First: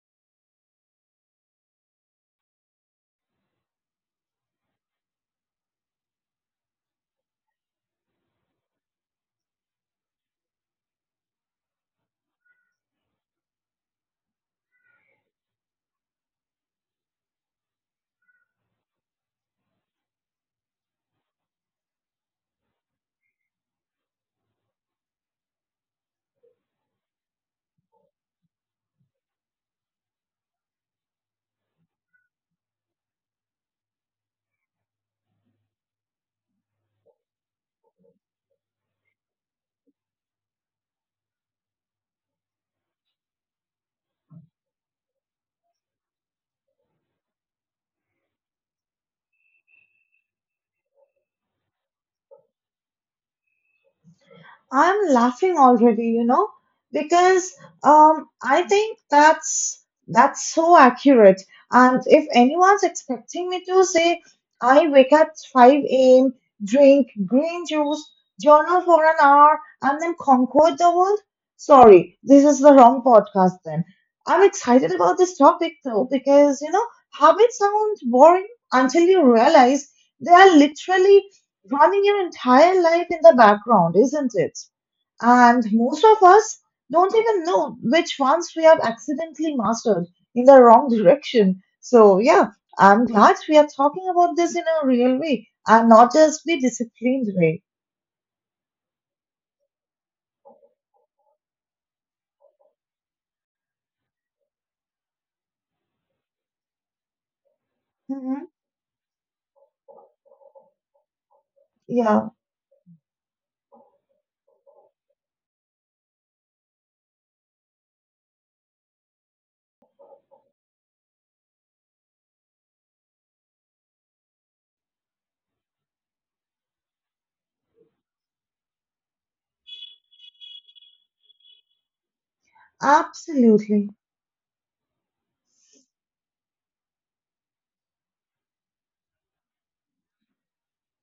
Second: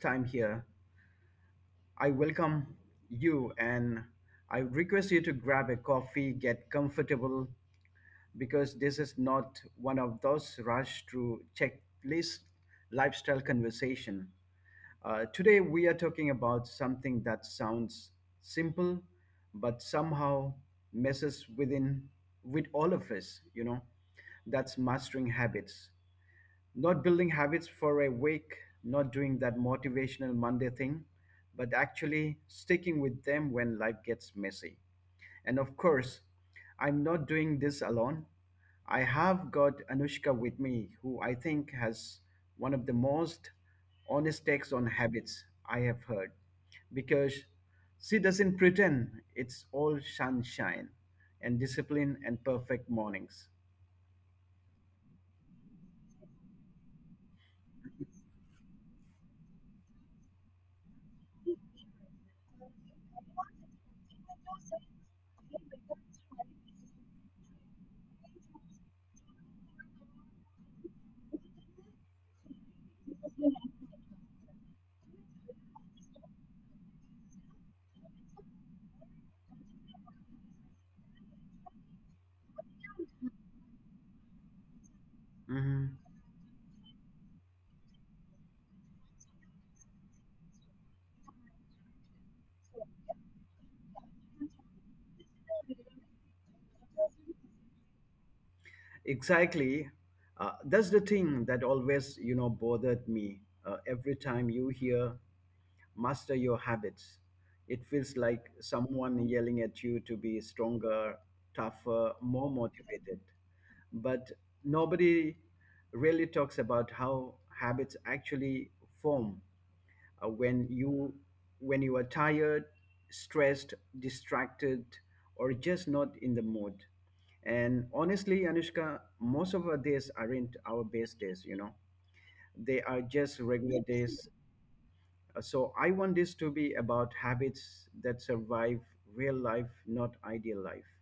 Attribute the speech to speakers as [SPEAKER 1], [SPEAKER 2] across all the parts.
[SPEAKER 1] time here, I welcome you and I request you to grab a coffee, get comfortable, because this is not one of those rush to checklist lifestyle conversation. Today, we are talking about something that sounds simple, but somehow messes with all of us, that's mastering habits. Not building habits for a week, not doing that motivational Monday thing, but actually sticking with them when life gets messy. And of course, I'm not doing this alone. I have got Anushka with me, who I think has one of the most honest takes on habits I have heard, because she doesn't pretend it's all sunshine and discipline and perfect mornings.
[SPEAKER 2] I'm laughing already, you know, because I think that's so accurate. And if anyone's expecting me to say I wake up 5 a.m., drink green juice, journal for an hour, and then conquer the world, sorry, this is the wrong podcast then. I'm excited about this topic though, because you know, habits sound boring until you realize they are literally running your entire life in the background, isn't it? And
[SPEAKER 1] Mhm.
[SPEAKER 2] most of us don't even know which ones we have accidentally mastered in the wrong direction. So, yeah, I'm glad we are talking about this in a real way and not just the disciplined way.
[SPEAKER 1] Exactly. That's the thing that always, you know, bothered me. Every time you hear master your habits, it feels like
[SPEAKER 2] Mhm.
[SPEAKER 1] someone yelling at you to be stronger, tougher,
[SPEAKER 2] Yeah,
[SPEAKER 1] more motivated. But nobody really talks about how habits actually form uh, when you when you are tired, stressed, distracted, or just not in the mood. And honestly, Anushka, most of our days aren't our best days, you know, they are just regular
[SPEAKER 2] absolutely.
[SPEAKER 1] days. So I want this to be about habits that survive real life, not ideal life.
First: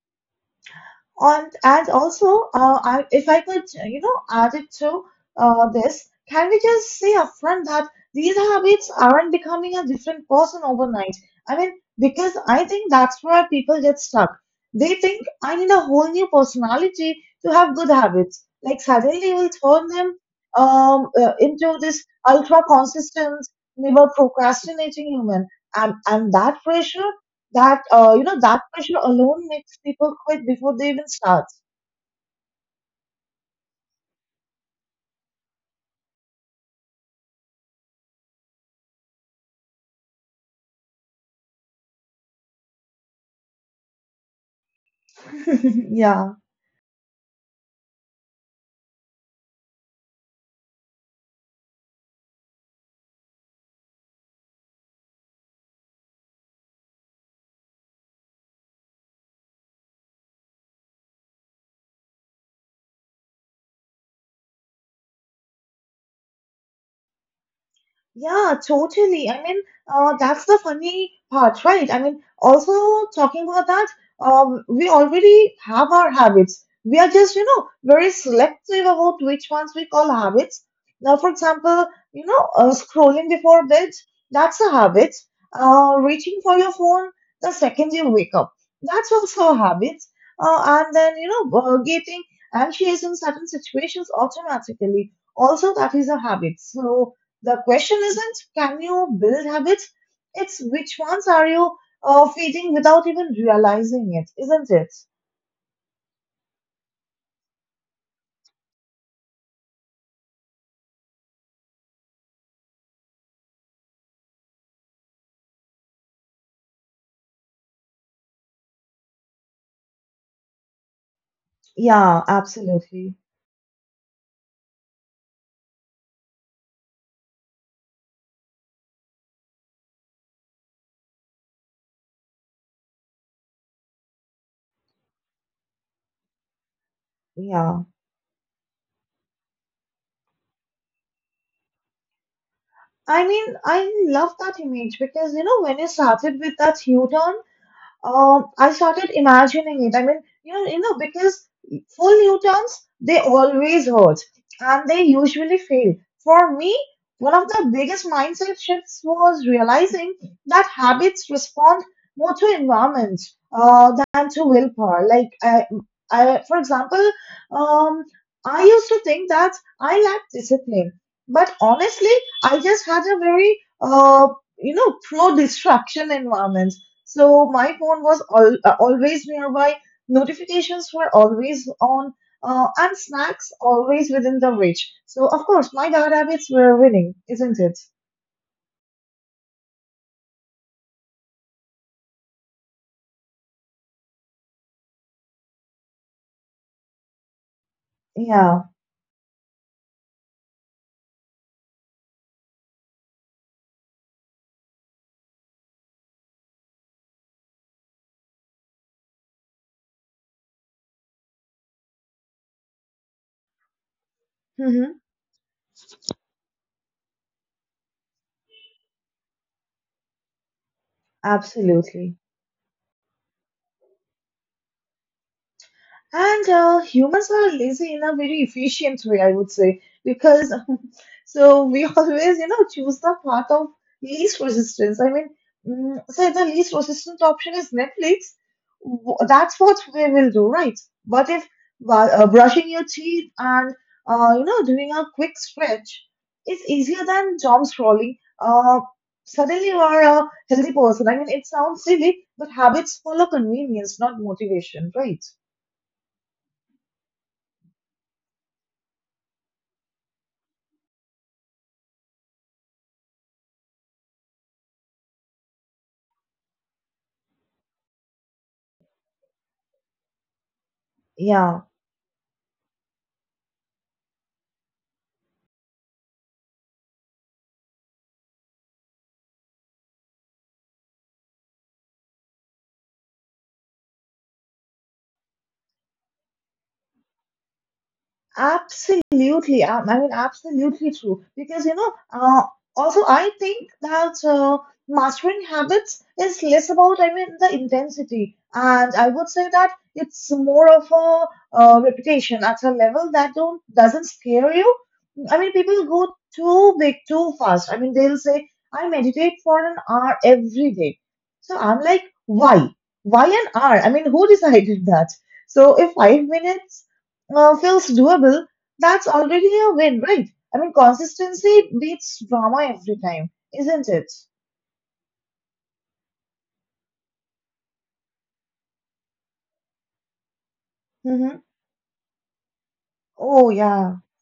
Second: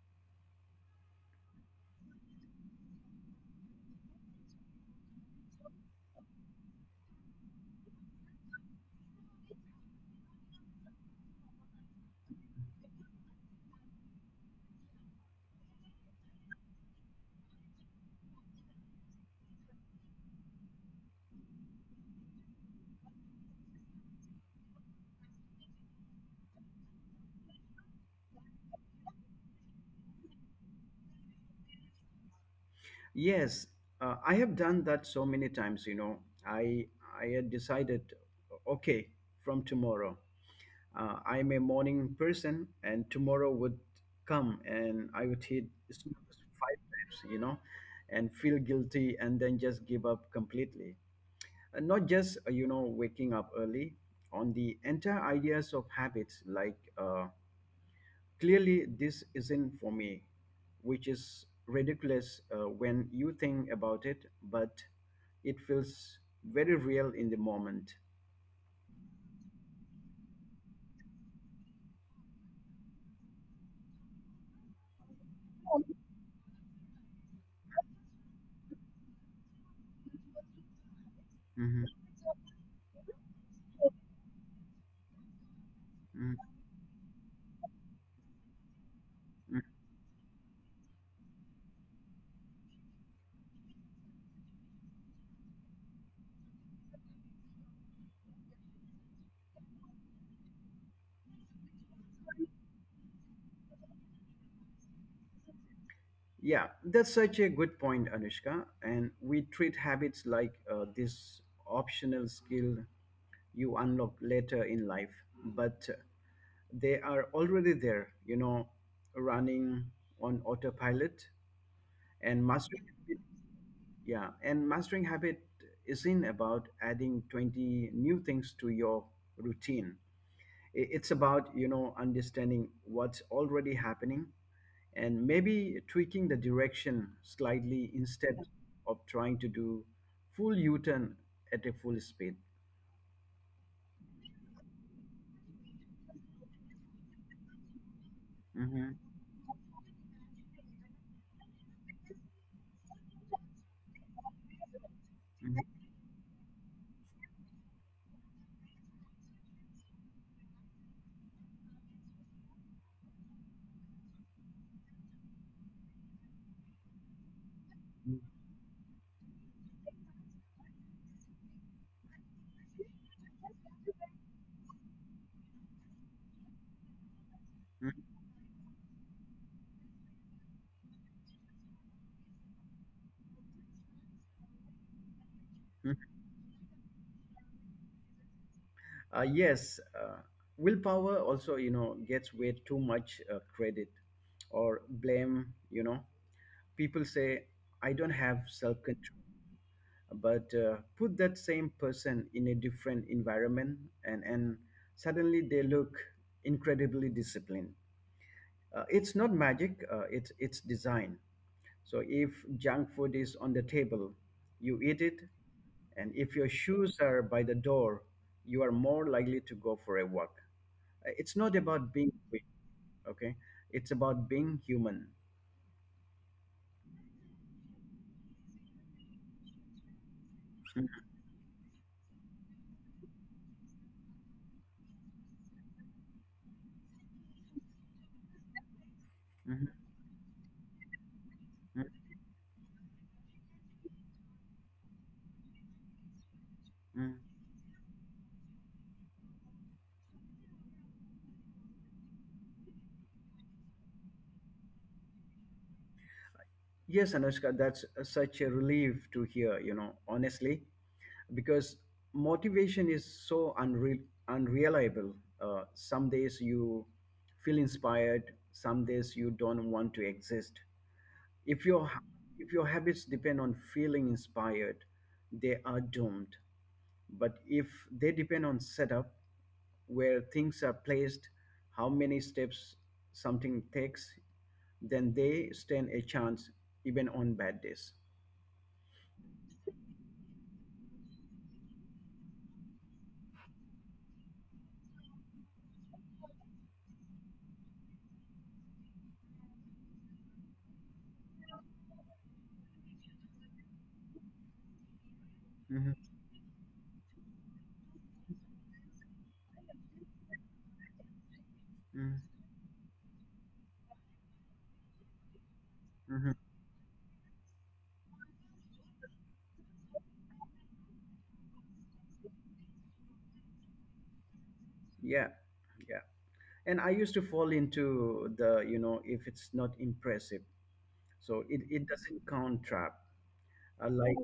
[SPEAKER 2] And also, I, if I could, you know, add it to this, can we just say upfront that these habits aren't becoming a different person overnight? I mean, because I think that's where people get stuck. They think I need a whole new personality to have good habits. Like suddenly we'll turn them into this ultra consistent, never procrastinating human, and that pressure that you know that pressure alone makes people quit before they even start
[SPEAKER 1] Yes, I have done that so many times, you know. I I had decided, okay, from tomorrow. I'm a morning person, and tomorrow would come, and I would hit
[SPEAKER 2] yeah.
[SPEAKER 1] five times, you know, and feel guilty, and then just give up completely. And not just you know, waking up early. On the entire ideas of habits, like clearly this isn't for me, which is ridiculous when you think about it, but it feels very real in the moment.
[SPEAKER 2] Yeah, totally. I mean, that's the funny part, right? I mean, also talking about that, we already have our habits. We are just, you know, very selective about which ones we call habits. Now, for
[SPEAKER 1] Mhm.
[SPEAKER 2] example, you know, scrolling before bed, that's a habit.
[SPEAKER 1] Mhm.
[SPEAKER 2] Reaching for your phone the second you wake up, that's also a habit. And then, you know, getting anxious in certain situations automatically, also that is a habit. So, the question isn't can you build habits, it's which ones are you feeding without even realizing it, isn't it?
[SPEAKER 1] Yeah, that's such a good point, Anushka. And we treat habits like this optional skill you unlock later in life, but they are already there, you know, running on autopilot
[SPEAKER 2] Yeah,
[SPEAKER 1] and mastering.
[SPEAKER 2] absolutely.
[SPEAKER 1] Yeah, and mastering habit isn't about adding 20 new things to your routine. It's about, you know, understanding what's already happening and maybe tweaking the direction
[SPEAKER 2] Yeah.
[SPEAKER 1] slightly instead of trying to do full U-turn at a full speed.
[SPEAKER 2] I mean, I love that image because you know, when you started with that U turn, I
[SPEAKER 1] Mhm.
[SPEAKER 2] started imagining it. I mean, you know, because full Newtons, they always hurt and they usually
[SPEAKER 1] Mhm.
[SPEAKER 2] fail. For me, one of the biggest mindset shifts was realizing that habits respond more to environment than to willpower. Like, I, for example, um,
[SPEAKER 1] Mhm.
[SPEAKER 2] I used to think that I lacked discipline, but honestly, I just had a very, you know, pro-distraction environment so my
[SPEAKER 1] Mhm.
[SPEAKER 2] phone was always nearby, notifications were always on, and snacks always within the reach. So, of course, my
[SPEAKER 1] Mhm.
[SPEAKER 2] bad habits were winning, isn't it?
[SPEAKER 1] Yes, willpower also, you know, gets way too much credit or blame. You know, people say I don't have
[SPEAKER 2] Yeah,
[SPEAKER 1] self-control, but put that same person in a different environment and suddenly they look incredibly disciplined. It's not magic, it's design. So if junk food is on the table, you
[SPEAKER 2] hmm
[SPEAKER 1] eat it, and if your shoes are by the door, you are more likely to go for a walk. It's not about being
[SPEAKER 2] absolutely.
[SPEAKER 1] fit, okay, it's about being human.
[SPEAKER 2] And humans are lazy in a very efficient way, I would say, because so we always, you know, choose the path of least resistance. I mean, so the least resistant option is Netflix. That's
[SPEAKER 1] Mhm.
[SPEAKER 2] what we will do, right? But if
[SPEAKER 1] Mhm.
[SPEAKER 2] brushing your teeth and you know doing a quick stretch is easier
[SPEAKER 1] Mhm.
[SPEAKER 2] than doom scrolling, suddenly you are a healthy person. I mean, it sounds silly, but habits follow convenience, not motivation, right?
[SPEAKER 1] Yes, Anushka, that's such a relief to hear, you know, honestly. Because motivation is so unreliable. Some days you feel inspired, some days you don't want to exist.
[SPEAKER 2] Yeah.
[SPEAKER 1] If your ha- if your habits depend on feeling inspired, they are doomed. But if they depend on setup, where things are placed, how many steps something takes, then they stand a chance even on bad days.
[SPEAKER 2] Absolutely. I mean, absolutely true. Because, you know, also I think that mastering habits is less about, I mean, the intensity. And I would say that it's more of a reputation at a level that don't doesn't scare you. I mean, people
[SPEAKER 1] Hmm.
[SPEAKER 2] go too big, too fast. I mean, they'll say, I meditate for an hour every day. So I'm like,
[SPEAKER 1] Hmm.
[SPEAKER 2] why? Why an hour? I mean, who decided that? So if 5 minutes feels doable, that's already a win, right? I mean, consistency beats drama every time, isn't it?
[SPEAKER 1] Yeah, yeah. And I used to fall into the, you know, if it's not impressive
[SPEAKER 2] Mm-hmm.
[SPEAKER 1] so it doesn't count trap.
[SPEAKER 2] Oh,
[SPEAKER 1] uh,
[SPEAKER 2] yeah.
[SPEAKER 1] like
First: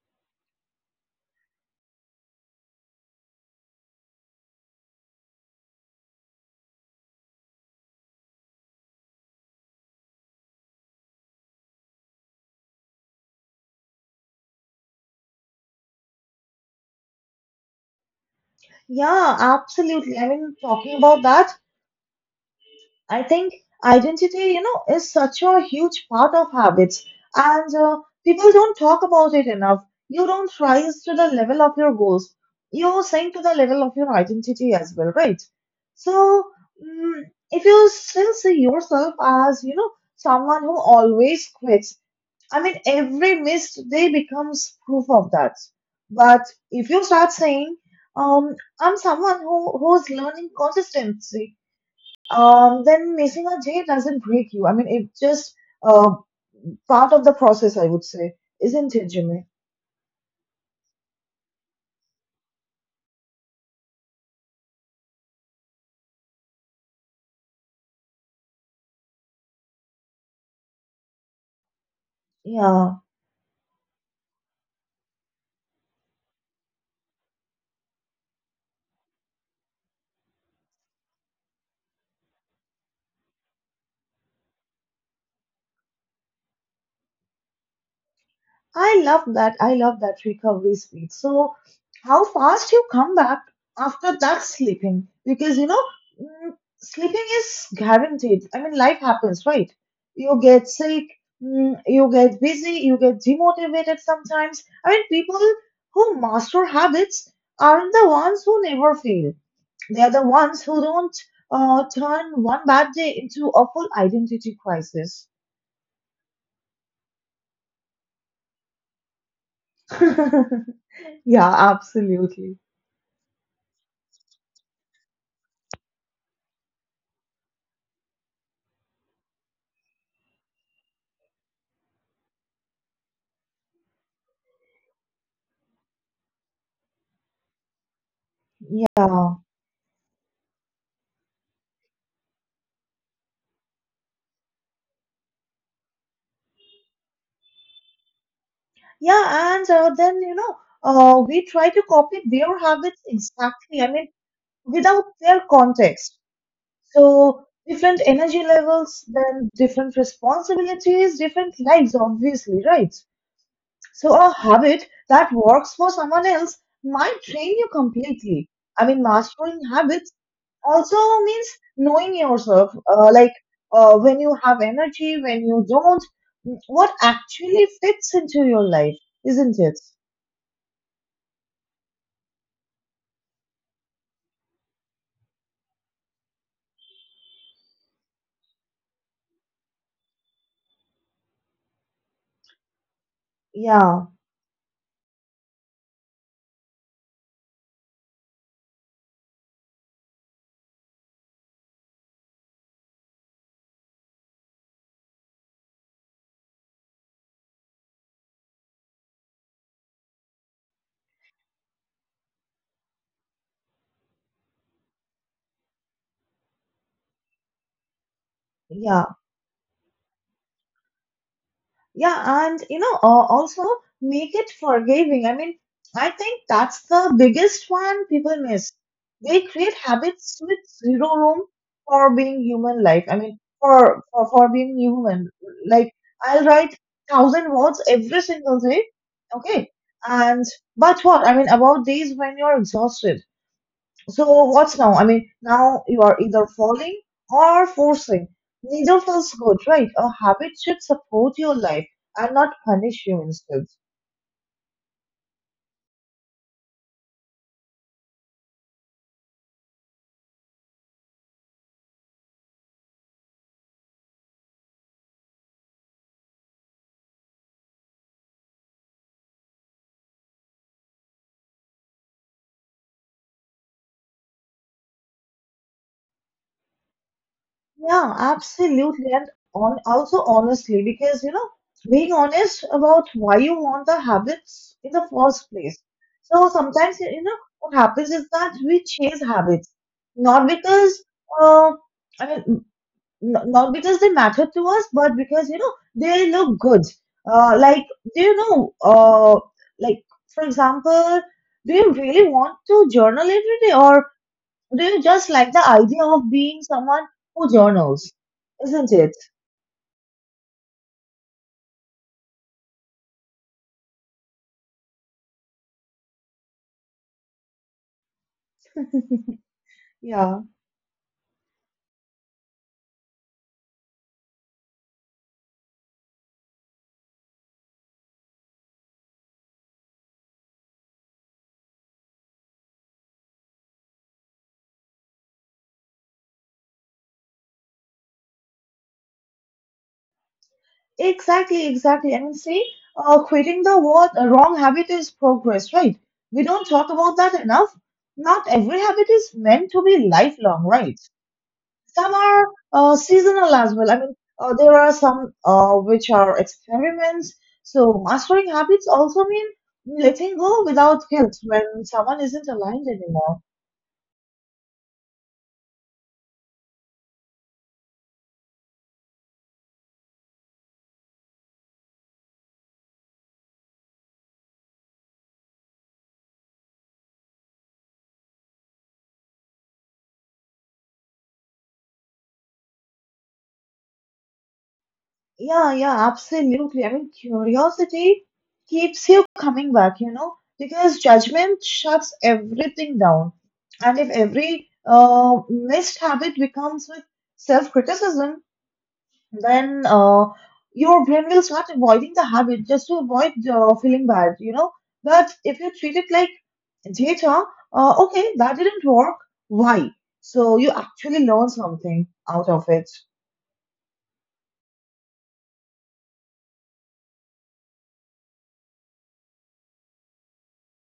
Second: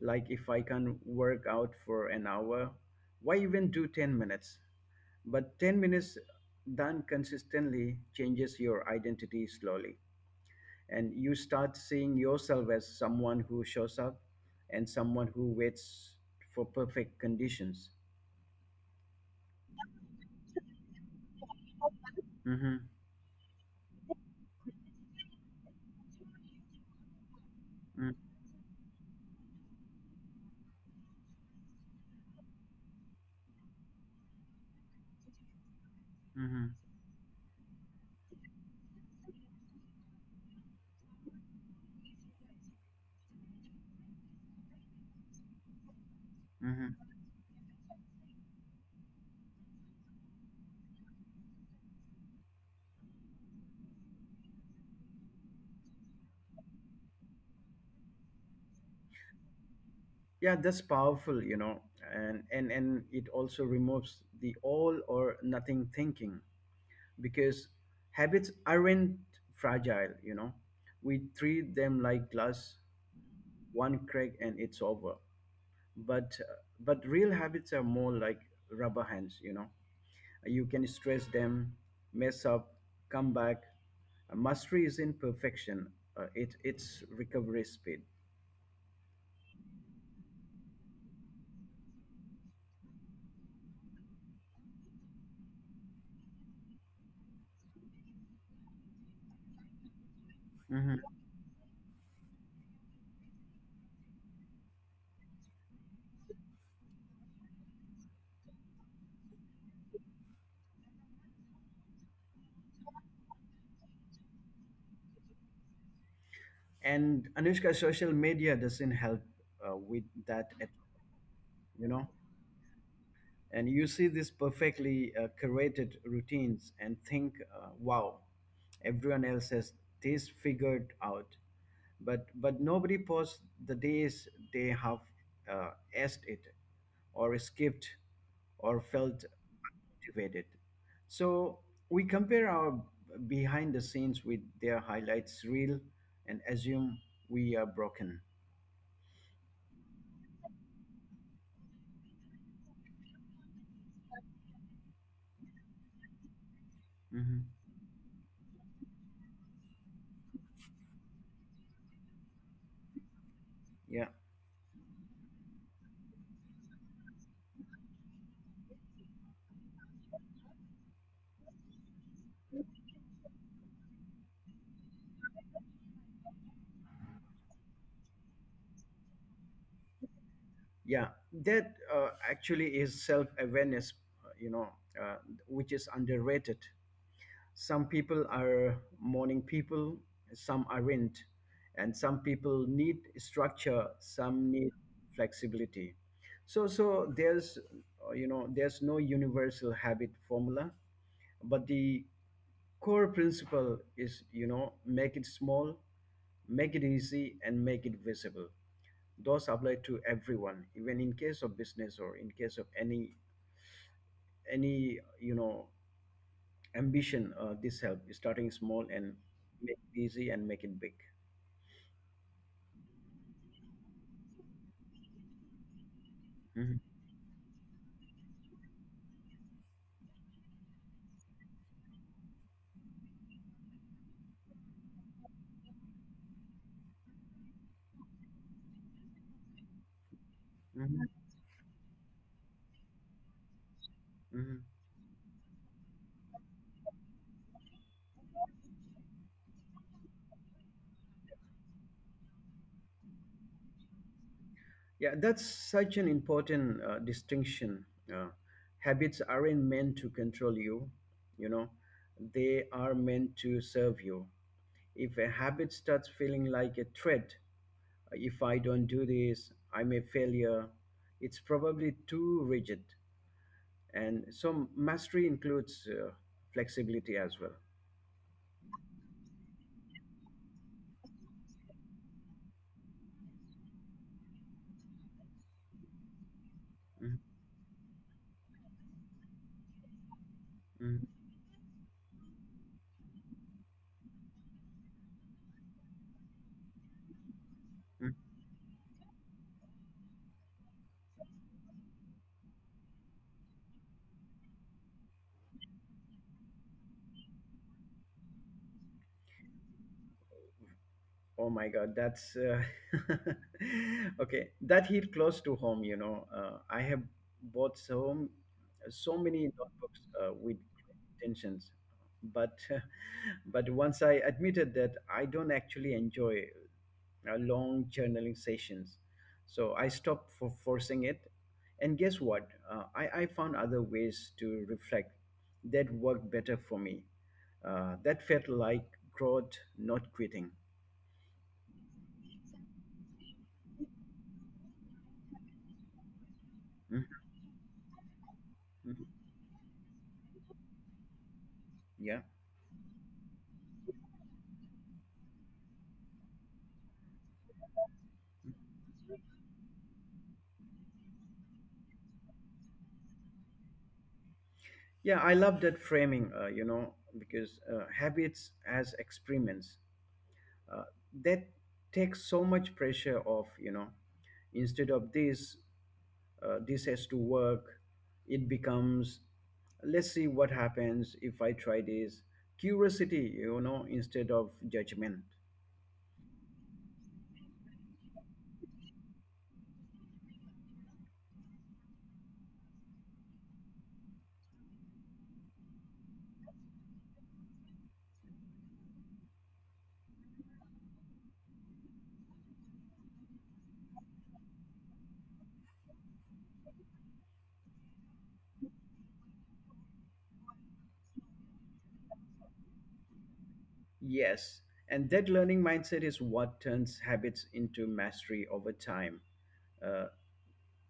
[SPEAKER 1] like if I can work out for an hour, why even do 10 minutes? But 10 minutes done consistently changes your identity slowly, and you start seeing yourself as someone who shows up and someone who waits for perfect conditions.
[SPEAKER 2] Yeah, absolutely. I mean, talking about that,
[SPEAKER 1] Mm-hmm.
[SPEAKER 2] I think identity, you know, is such a huge part of habits, and
[SPEAKER 1] Mm-hmm.
[SPEAKER 2] people don't talk about it enough. You don't rise to the level of your goals, you sink to the level of your identity as well, right? So,
[SPEAKER 1] Mm-hmm.
[SPEAKER 2] mm, if you still see yourself as, you know, someone who always quits, I mean, every missed day becomes proof of that. But if
[SPEAKER 1] Mm-hmm.
[SPEAKER 2] you start saying, I'm someone who's learning consistency, then missing a day doesn't break you. I mean, it's just uh, part of the process, I would say, isn't it, Jimmy?
[SPEAKER 1] Yeah, that's powerful, you know. And it also removes the all or nothing thinking, because habits aren't fragile, you know, we treat them like glass,
[SPEAKER 2] Yeah,
[SPEAKER 1] one crack and it's over. But uh, but real habits are more like rubber hands, you know, you can stress them, mess up, come back. Mastery is in perfection, it's recovery speed.
[SPEAKER 2] I love that. I love that recovery speed. So, how fast you come back after that sleeping? Because you know, mm, sleeping is guaranteed. I mean, life happens, right? You get
[SPEAKER 1] Mm-hmm.
[SPEAKER 2] sick, you get busy, you get demotivated sometimes. I mean, people who master habits aren't the ones who never fail. They are the ones who don't turn one bad day into a full identity crisis.
[SPEAKER 1] And Anushka, social media doesn't help with that at,
[SPEAKER 2] Yeah,
[SPEAKER 1] you know.
[SPEAKER 2] absolutely.
[SPEAKER 1] And you see this perfectly curated routines and think, wow, everyone else has this figured out. But nobody posts the days they have uh, asked it or skipped or felt
[SPEAKER 2] Yeah,
[SPEAKER 1] motivated. So we compare our behind the scenes with their highlights reel and assume we are broken.
[SPEAKER 2] yeah, and then you know, we try to copy their habits exactly. I mean, without their context. So
[SPEAKER 1] Hmm.
[SPEAKER 2] different energy levels, then different responsibilities, different lives, obviously, right?
[SPEAKER 1] Yeah,
[SPEAKER 2] So a habit that works for someone else might train you completely. I mean, mastering habits also means knowing yourself like when you have energy when you don't, what actually fits into your life, isn't it?
[SPEAKER 1] yeah. That actually is self awareness, uh, you know, uh, which is underrated. Some people are morning people, some aren't. And some people need structure,
[SPEAKER 2] Yeah,
[SPEAKER 1] some need flexibility. So there's, there's no universal habit formula, but the core principle is, you know, make it small, make it easy, and make it visible. Those apply to everyone, even in case of business or in case of any you know ambition. This help starting small
[SPEAKER 2] yeah.
[SPEAKER 1] and make it easy and make it big.
[SPEAKER 2] Yeah, and you know, also make it forgiving. I mean, I think
[SPEAKER 1] Mhm.
[SPEAKER 2] that's the biggest one people miss. They create habits with zero room for being human life. I mean, for being human. Like I'll write thousand words every single day. Okay. And but
[SPEAKER 1] Mhm.
[SPEAKER 2] what? I mean, about days when you're exhausted. So
[SPEAKER 1] Mhm.
[SPEAKER 2] what's now? I mean, now you are either falling or forcing. Neither feels good, right? A habit should support your life and not punish you instead.
[SPEAKER 1] Yeah, that's such an important distinction. Uh, habits aren't meant to control you, you know, they are meant to serve you. If a habit starts feeling like a threat, if I don't do this, I'm a failure, it's probably too rigid. And so, mastery includes flexibility as well.
[SPEAKER 2] Yeah, absolutely. And on also honestly, because you know, being honest about why you want the habits in the first place. So sometimes
[SPEAKER 1] Mhm.
[SPEAKER 2] you know what happens is that we chase habits, not because
[SPEAKER 1] Mhm.
[SPEAKER 2] uh, I mean not because they matter to us, but because you know they look good. Like do you know? Like for example, do you really want to journal every day, or do you just like the idea of being someone who journals? Isn't it?
[SPEAKER 1] Oh my God, that's okay. That hit close to home, you know. I have bought so many notebooks
[SPEAKER 2] Yeah,
[SPEAKER 1] with great intentions, but but once I admitted that I don't actually enjoy long journaling sessions, so I stopped for forcing it. And guess what? I found other ways to reflect that worked better for me. That felt like growth, not quitting.
[SPEAKER 2] exactly, exactly. I mean, see, quitting the word a wrong habit is progress, right? We don't talk
[SPEAKER 1] Hmm?
[SPEAKER 2] about that enough. Not every habit
[SPEAKER 1] Mhm.
[SPEAKER 2] is meant to be lifelong, right? Some
[SPEAKER 1] Yeah.
[SPEAKER 2] are seasonal as well. I mean, there are some which are experiments. So mastering habits also mean letting go without guilt when someone isn't aligned anymore.
[SPEAKER 1] Yeah, I love that framing, because habits as experiments, uh, that takes so much pressure off, you know. Instead of this, this has to work, it becomes, let's see what happens if I try this. Curiosity, you know, instead of judgment.
[SPEAKER 2] Yeah, yeah, absolutely. I mean, curiosity keeps you coming back, you know, because judgment shuts everything down. And if every missed habit becomes with self criticism, then your brain will start avoiding the habit just to avoid feeling bad, you know. But if you treat it like data, okay, that didn't work. Why? So you actually learn something out of it.
[SPEAKER 1] Yes. And that learning mindset is what turns habits into mastery over time. Uh,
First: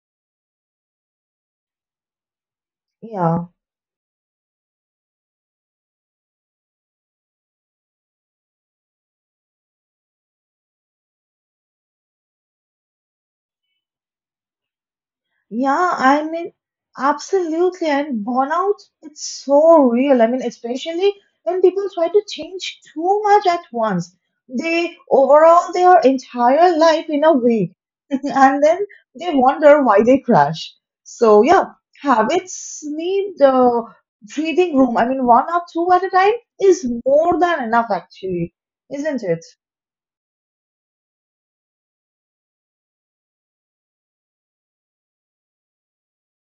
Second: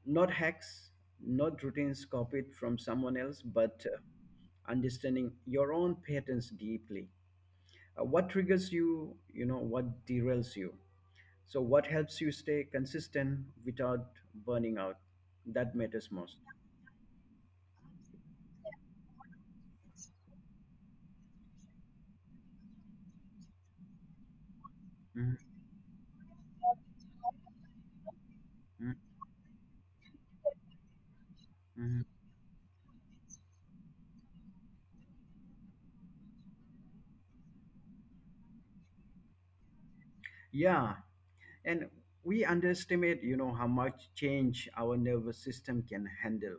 [SPEAKER 1] not hacks, not routines copied from someone else,
[SPEAKER 2] Yeah.
[SPEAKER 1] but understanding your own patterns deeply. What triggers you, you know, what derails you. So, what helps you stay consistent without burning out? That
[SPEAKER 2] Yeah,
[SPEAKER 1] matters
[SPEAKER 2] I
[SPEAKER 1] most.
[SPEAKER 2] mean, absolutely. And burnout, it's so real. I mean, especially when people try to change too much at once. They
[SPEAKER 1] Mhm.
[SPEAKER 2] overhaul their entire life in a week, and then
[SPEAKER 1] Mhm.
[SPEAKER 2] they wonder why they crash. So, yeah,
[SPEAKER 1] Mhm.
[SPEAKER 2] habits need the breathing room. I mean, one or two at a time is more than enough, actually, isn't it?
[SPEAKER 1] Yeah, and we underestimate, you know, how much change our nervous system can handle.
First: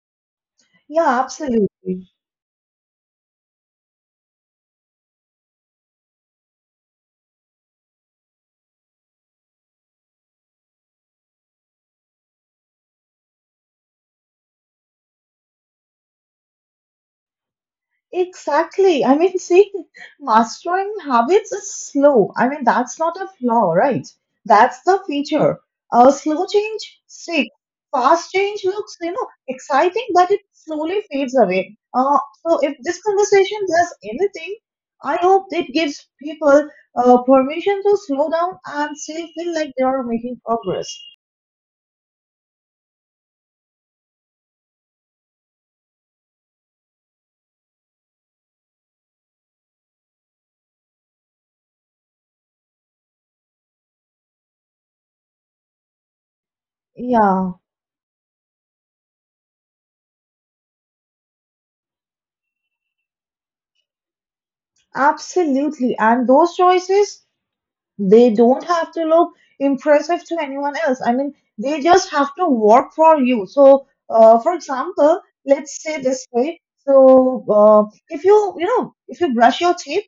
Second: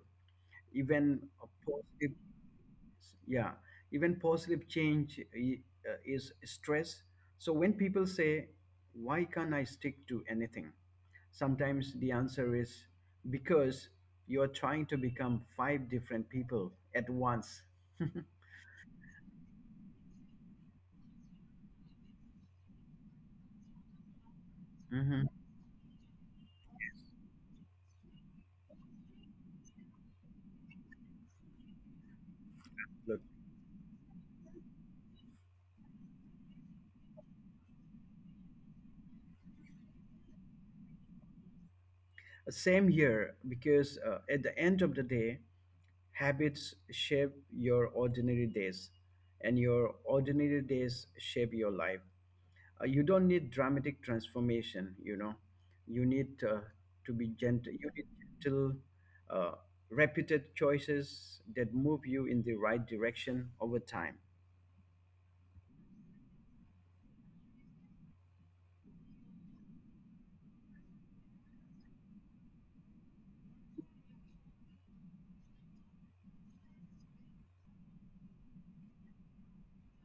[SPEAKER 2] Yeah,
[SPEAKER 1] Even a
[SPEAKER 2] absolutely.
[SPEAKER 1] positive Yeah, even positive is stress. So when people say why can't I stick to anything, sometimes the answer is because you are trying to become five different people at once.
[SPEAKER 2] Exactly. I mean, see, mastering habits is slow. I mean, that's not a flaw, right? That's the
[SPEAKER 1] Mhm.
[SPEAKER 2] feature. Slow change sticks. Fast change looks, you know, exciting, but it slowly fades away. So if this
[SPEAKER 1] Look,
[SPEAKER 2] conversation does anything, I hope it gives people permission to slow down and still feel like they are making progress.
[SPEAKER 1] same here, because at the end of the day, habits shape your ordinary days, and your ordinary days shape your life. You don't need dramatic transformation, you know, you need to be
[SPEAKER 2] Yeah,
[SPEAKER 1] gentle you need gentle uh, repeated choices that move you in the right direction over time.
[SPEAKER 2] absolutely. And those choices they don't have to look impressive to anyone else. I mean, they just have to work for you. So, for example, let's say this way. So, if you, you know, if you brush your teeth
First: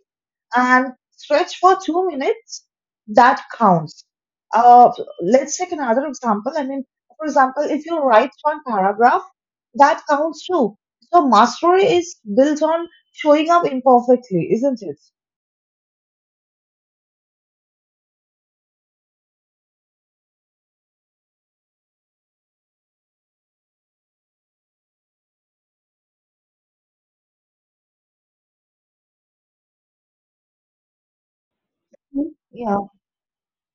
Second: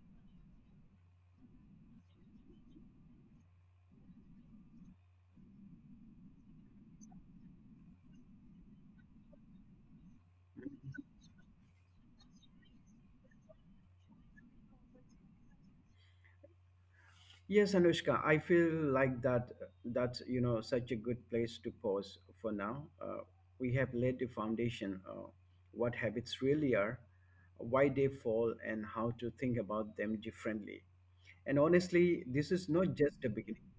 [SPEAKER 2] and stretch for 2 minutes, that counts. Uh, let's take another example. I mean, for example, if you write one paragraph, that counts too. So, mastery is built on showing up imperfectly, isn't it?
[SPEAKER 1] Yes, Anushka, I feel like that's you know such a good place to pause for now. We have laid the foundation, what habits really are, why they fall, and how to think about them differently. And honestly, this is
[SPEAKER 2] Yeah.
[SPEAKER 1] not just the beginning.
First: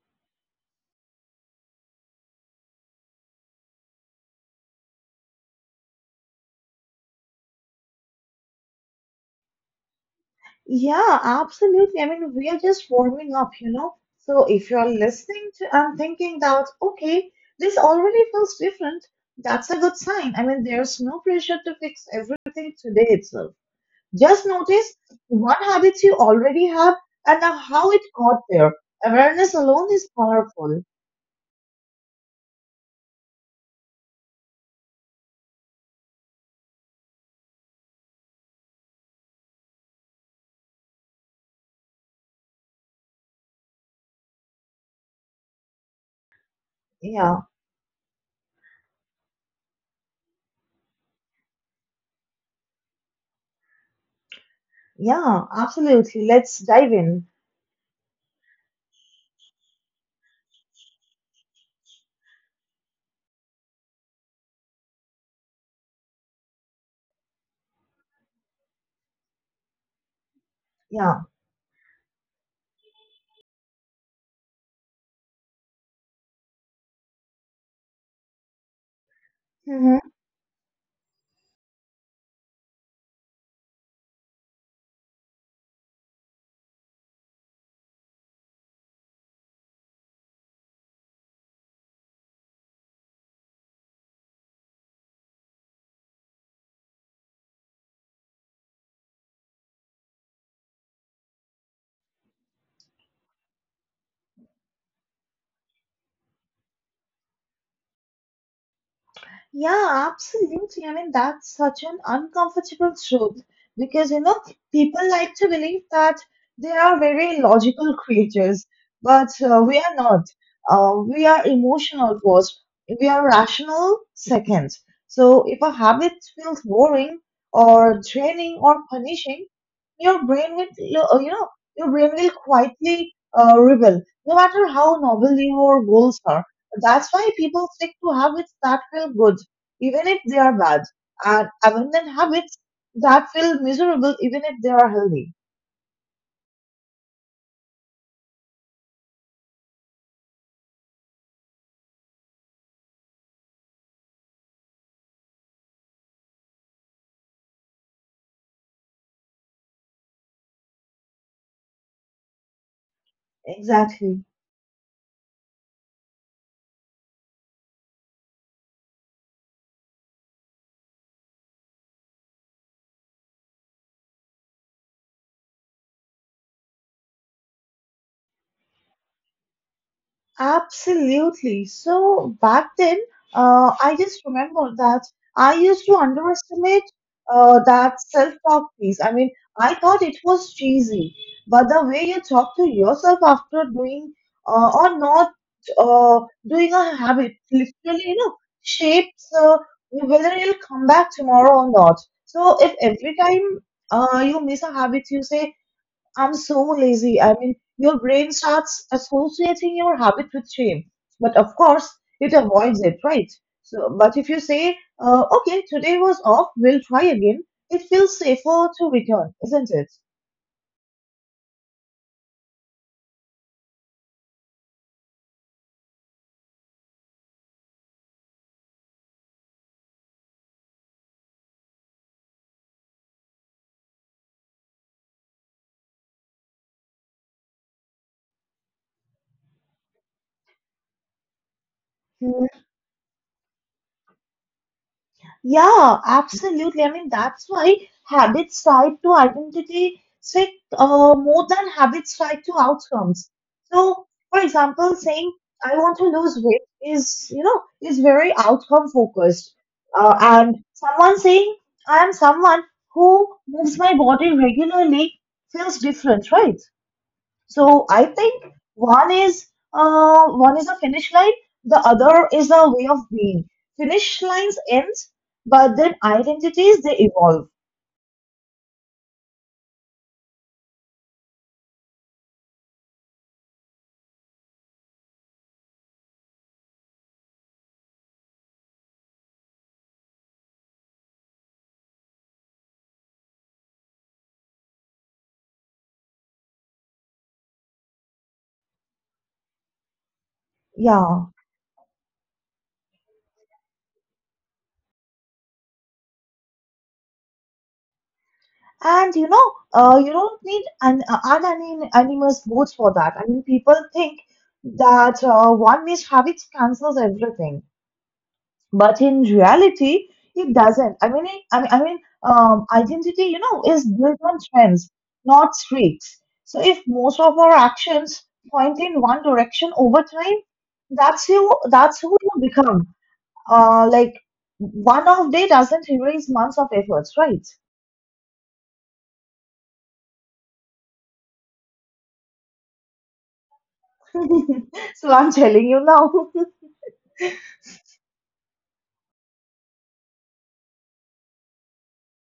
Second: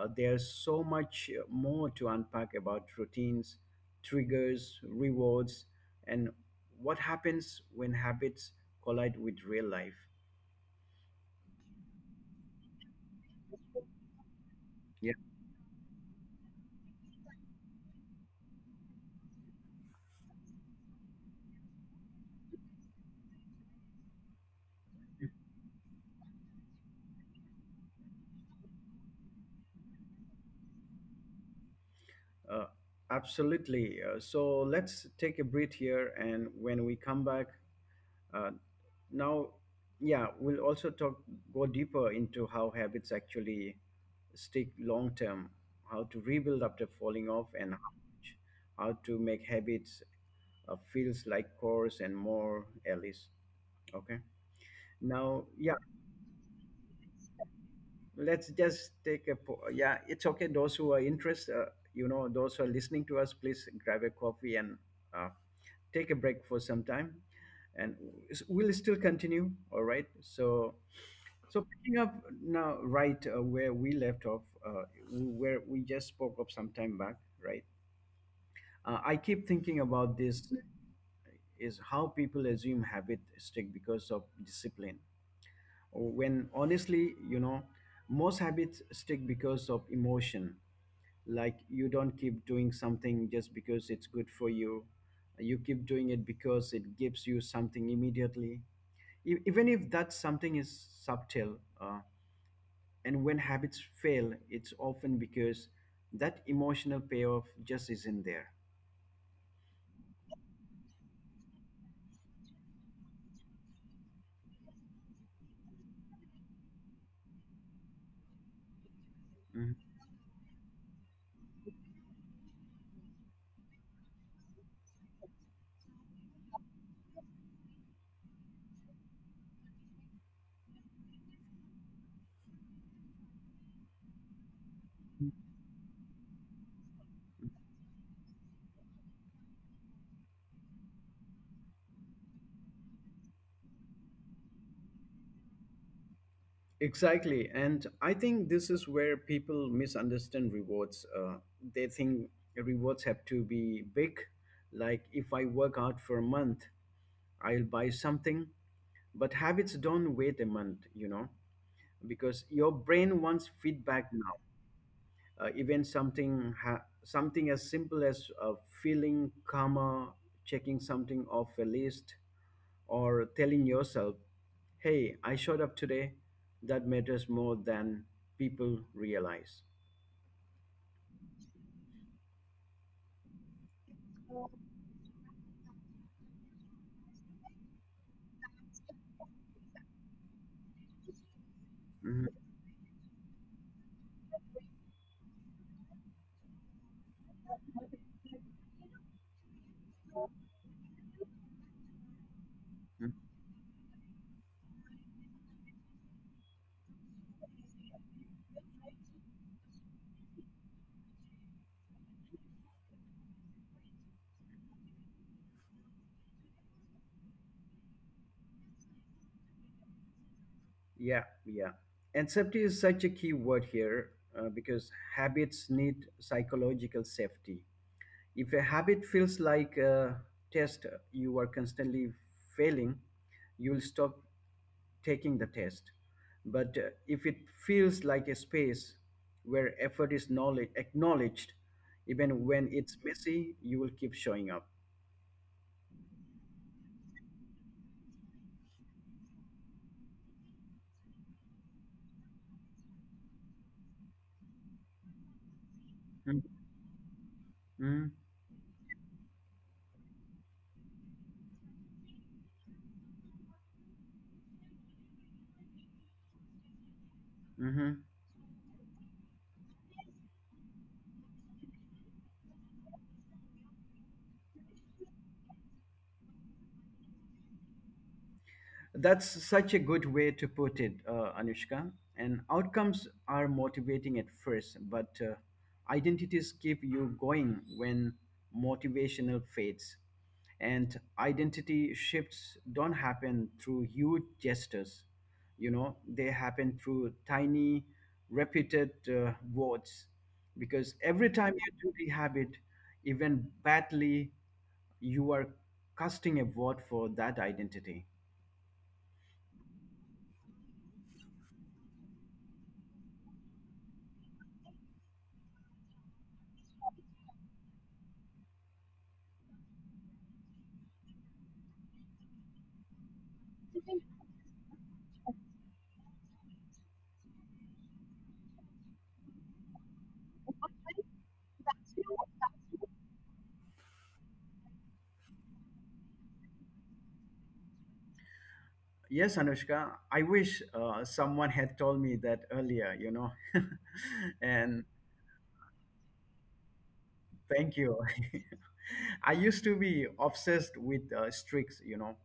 [SPEAKER 1] There's so much more to unpack about routines, triggers, rewards, and what happens when habits collide with real life.
[SPEAKER 2] Yeah, absolutely. I mean, we are just warming up, you know. So if you're
[SPEAKER 1] Yeah.
[SPEAKER 2] listening to and thinking that, okay, this already feels different, that's a good sign. I mean, there's no pressure to fix everything today itself. Just notice what habits you already have and how it got there. Awareness alone is powerful.
[SPEAKER 1] Uh, absolutely. So let's take a breath here, and when we come back, Uh, now, yeah, we'll also talk go deeper into how habits actually stick long term, how to rebuild after falling
[SPEAKER 2] Yeah,
[SPEAKER 1] off, and how to make habits feels like course and more, Alice. Okay.
[SPEAKER 2] yeah,
[SPEAKER 1] Now, yeah,
[SPEAKER 2] absolutely. Let's dive in.
[SPEAKER 1] let's just yeah. It's okay. Those who are interested, those who are listening to us, please grab a coffee and uh, take a break for some time, and we'll still continue. All right. So
[SPEAKER 2] Yeah.
[SPEAKER 1] So picking up now, right, where we left off, where we just spoke of some time back, right? I keep thinking
[SPEAKER 2] Mhm.
[SPEAKER 1] about this is how people assume habit stick because of discipline, or when honestly, you know, most habits stick because of emotion. Like you don't keep doing something just because it's good for you. You keep doing it because it gives you something immediately, even if that something is subtle. And when habits fail, it's often because that emotional payoff just isn't there.
[SPEAKER 2] Yeah, absolutely. I mean, that's such an uncomfortable truth because, you know, people like to believe that they are very logical creatures, but we
[SPEAKER 1] Mhm.
[SPEAKER 2] are not. We are emotional first, we are rational second. So, if a habit feels boring or draining or punishing, your brain will, uh, you know, your brain will quietly rebel, no matter how novel your goals are. That's why people stick to habits that feel good, even if they are bad, and abandon habits that feel miserable, even if they are healthy.
[SPEAKER 1] Exactly. And I think this is where people misunderstand rewards. They think rewards have to be big. Like if I work out for a month, I'll buy something. But habits don't wait a month, you know, because your brain wants feedback
[SPEAKER 2] Exactly.
[SPEAKER 1] now. Something as simple as feeling calmer, checking something off a list, or telling yourself, "Hey, I showed up today," that matters more than people realize.
[SPEAKER 2] Absolutely. So back then, I just remember that I used to underestimate that self-talk piece. I mean, I thought it was cheesy, but the way you
[SPEAKER 1] Mhm.
[SPEAKER 2] talk to yourself after doing or not uh, doing a habit, literally, you know, shapes whether you'll come back tomorrow or not. So if every
[SPEAKER 1] Mhm.
[SPEAKER 2] time you miss a habit, you say, I'm so lazy. I mean, your brain starts associating your habit with shame, but of course, it avoids it, right? So, but if you say, okay, today was off, we'll try again, it feels safer to return, isn't it?
[SPEAKER 1] Yeah, yeah. And safety is such a key word here, because habits need psychological safety. If a habit feels like a test you are constantly failing, you'll stop taking the test. But if it feels like a space where effort is knowledge, acknowledged, even when it's messy, you will keep showing up.
[SPEAKER 2] Yeah, absolutely. I mean, that's why habits tied to identity stick more than habits tied to outcomes. So, for example, saying I want to lose weight is, you know, is very outcome focused. And someone saying I am someone who moves my body regularly feels different, right? So
[SPEAKER 1] Mm-hmm.
[SPEAKER 2] I think one is one is a finish line, the other is a way of being. Finish lines end, but then identities they evolve.
[SPEAKER 1] That's such a good way to put it, Anushka. And outcomes are motivating at first, but identities keep you going when motivational fades. And identity shifts don't happen through huge gestures, you know, they happen through tiny, repeated words. Because
[SPEAKER 2] Yeah,
[SPEAKER 1] every time you do the habit, even badly, you are casting a vote for that identity.
[SPEAKER 2] and you know, you don't need an animus both for that. I mean, people think that one miscarriage cancels everything, but in reality it doesn't. I mean identity, you know, is built on trends not streaks. So if most of our actions point in one direction over time, that's who you become, like one off day doesn't erase months of efforts, right?
[SPEAKER 1] Yes, Anushka, I wish someone had told me that earlier, you know. And
[SPEAKER 2] So I'm telling you now.
[SPEAKER 1] thank you. I used to be obsessed with streaks, you know.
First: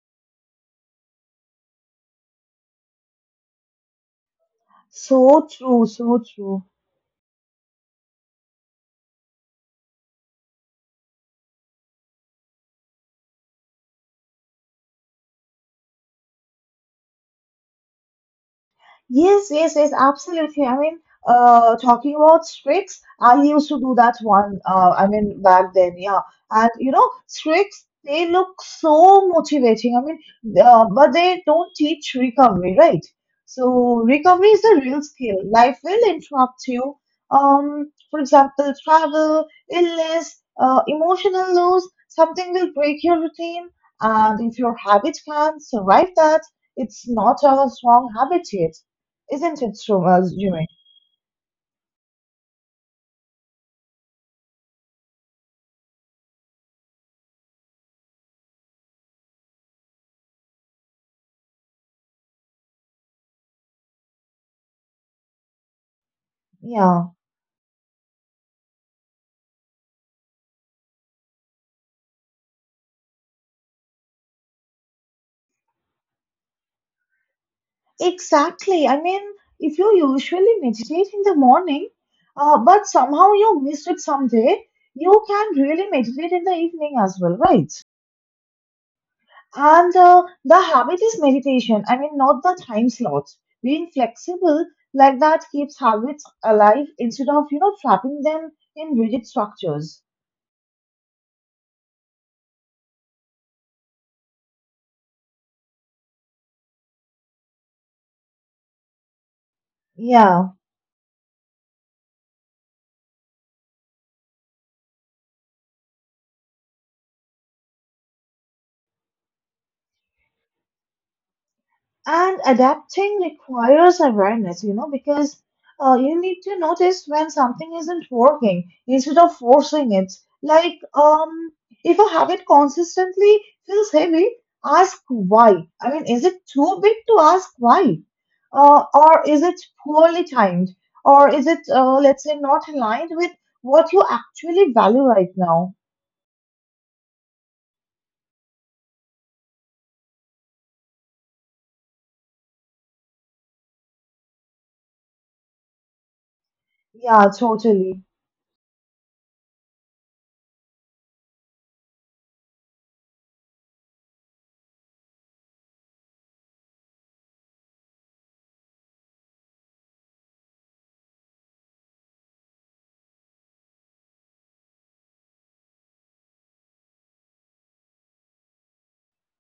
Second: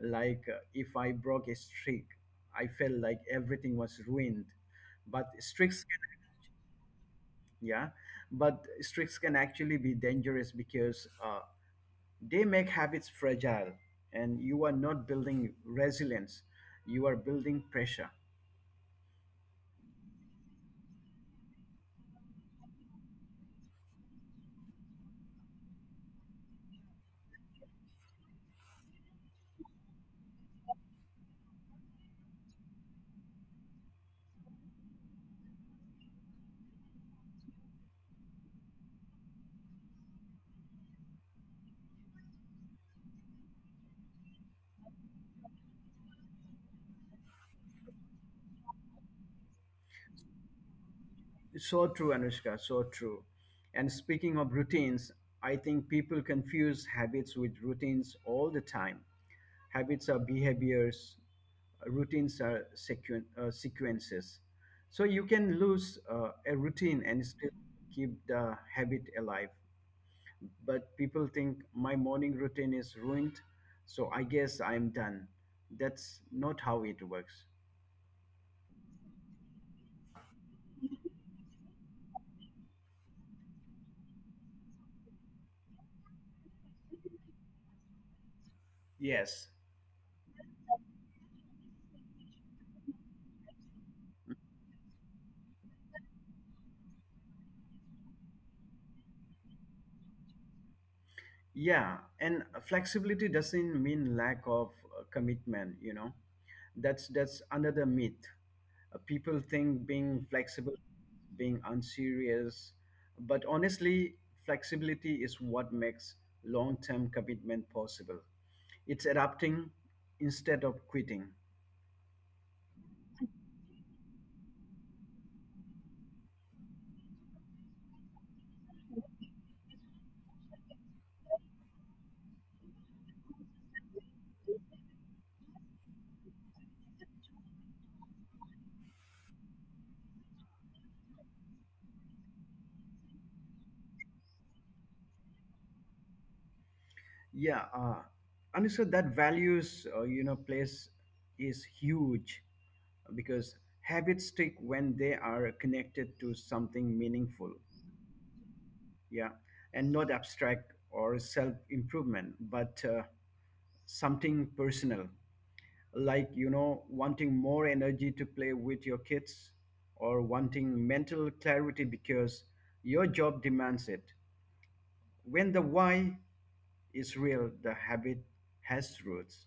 [SPEAKER 1] Like if I broke a streak, I felt like everything was ruined. But
[SPEAKER 2] So
[SPEAKER 1] streaks,
[SPEAKER 2] true, so true.
[SPEAKER 1] yeah, but streaks can actually be dangerous because they make habits fragile, and you are not building resilience, you are building pressure.
[SPEAKER 2] Yes, yes, yes, absolutely. I mean, talking about tricks, I used to do that one. I mean, back then, yeah. And you know, tricks, they look so motivating. I mean, but they don't teach recovery, right? So recovery is a real skill. Life will interrupt you. For example, travel, illness, emotional loss, something will break your routine. And if your habit can survive that, it's not a strong habit yet, isn't it true, Jimmy?
[SPEAKER 1] So true, Anushka. So true. And speaking of routines, I think people confuse habits with routines all the time. Habits are behaviors, routines are sequences. So you can lose a routine
[SPEAKER 2] Yeah,
[SPEAKER 1] and still keep the habit alive. But people think my morning routine is ruined, so I guess I'm done. That's not how it works.
[SPEAKER 2] exactly. I mean, if you usually meditate in the morning, but somehow you missed it someday, you can really meditate in the evening as well, right?
[SPEAKER 1] Yes,
[SPEAKER 2] And the habit is meditation. I mean, not the time slot. Being flexible like that keeps habits alive instead of, you know, trapping them in rigid structures.
[SPEAKER 1] yeah, and flexibility doesn't mean lack of commitment, you know. That's another myth. People think being
[SPEAKER 2] Yeah.
[SPEAKER 1] flexible, being unserious, but honestly, flexibility is what makes long-term commitment possible. It's adapting instead of quitting.
[SPEAKER 2] And adapting requires awareness, you know, because you need to notice when something isn't working instead of forcing it. Like, if a habit consistently feels heavy, ask why. I mean, is it too big to ask why? Or is it poorly timed? Or is it, let's say, not aligned with what you actually value right now?
[SPEAKER 1] Yeah, and so that values, you know, place is huge because habits stick when they are connected to something
[SPEAKER 2] Yeah,
[SPEAKER 1] meaningful.
[SPEAKER 2] totally.
[SPEAKER 1] Yeah, and not abstract or self improvement, but something personal, like, you know, wanting more energy to play with your kids or wanting mental clarity because your job demands it. When the why is real, the habit has roots.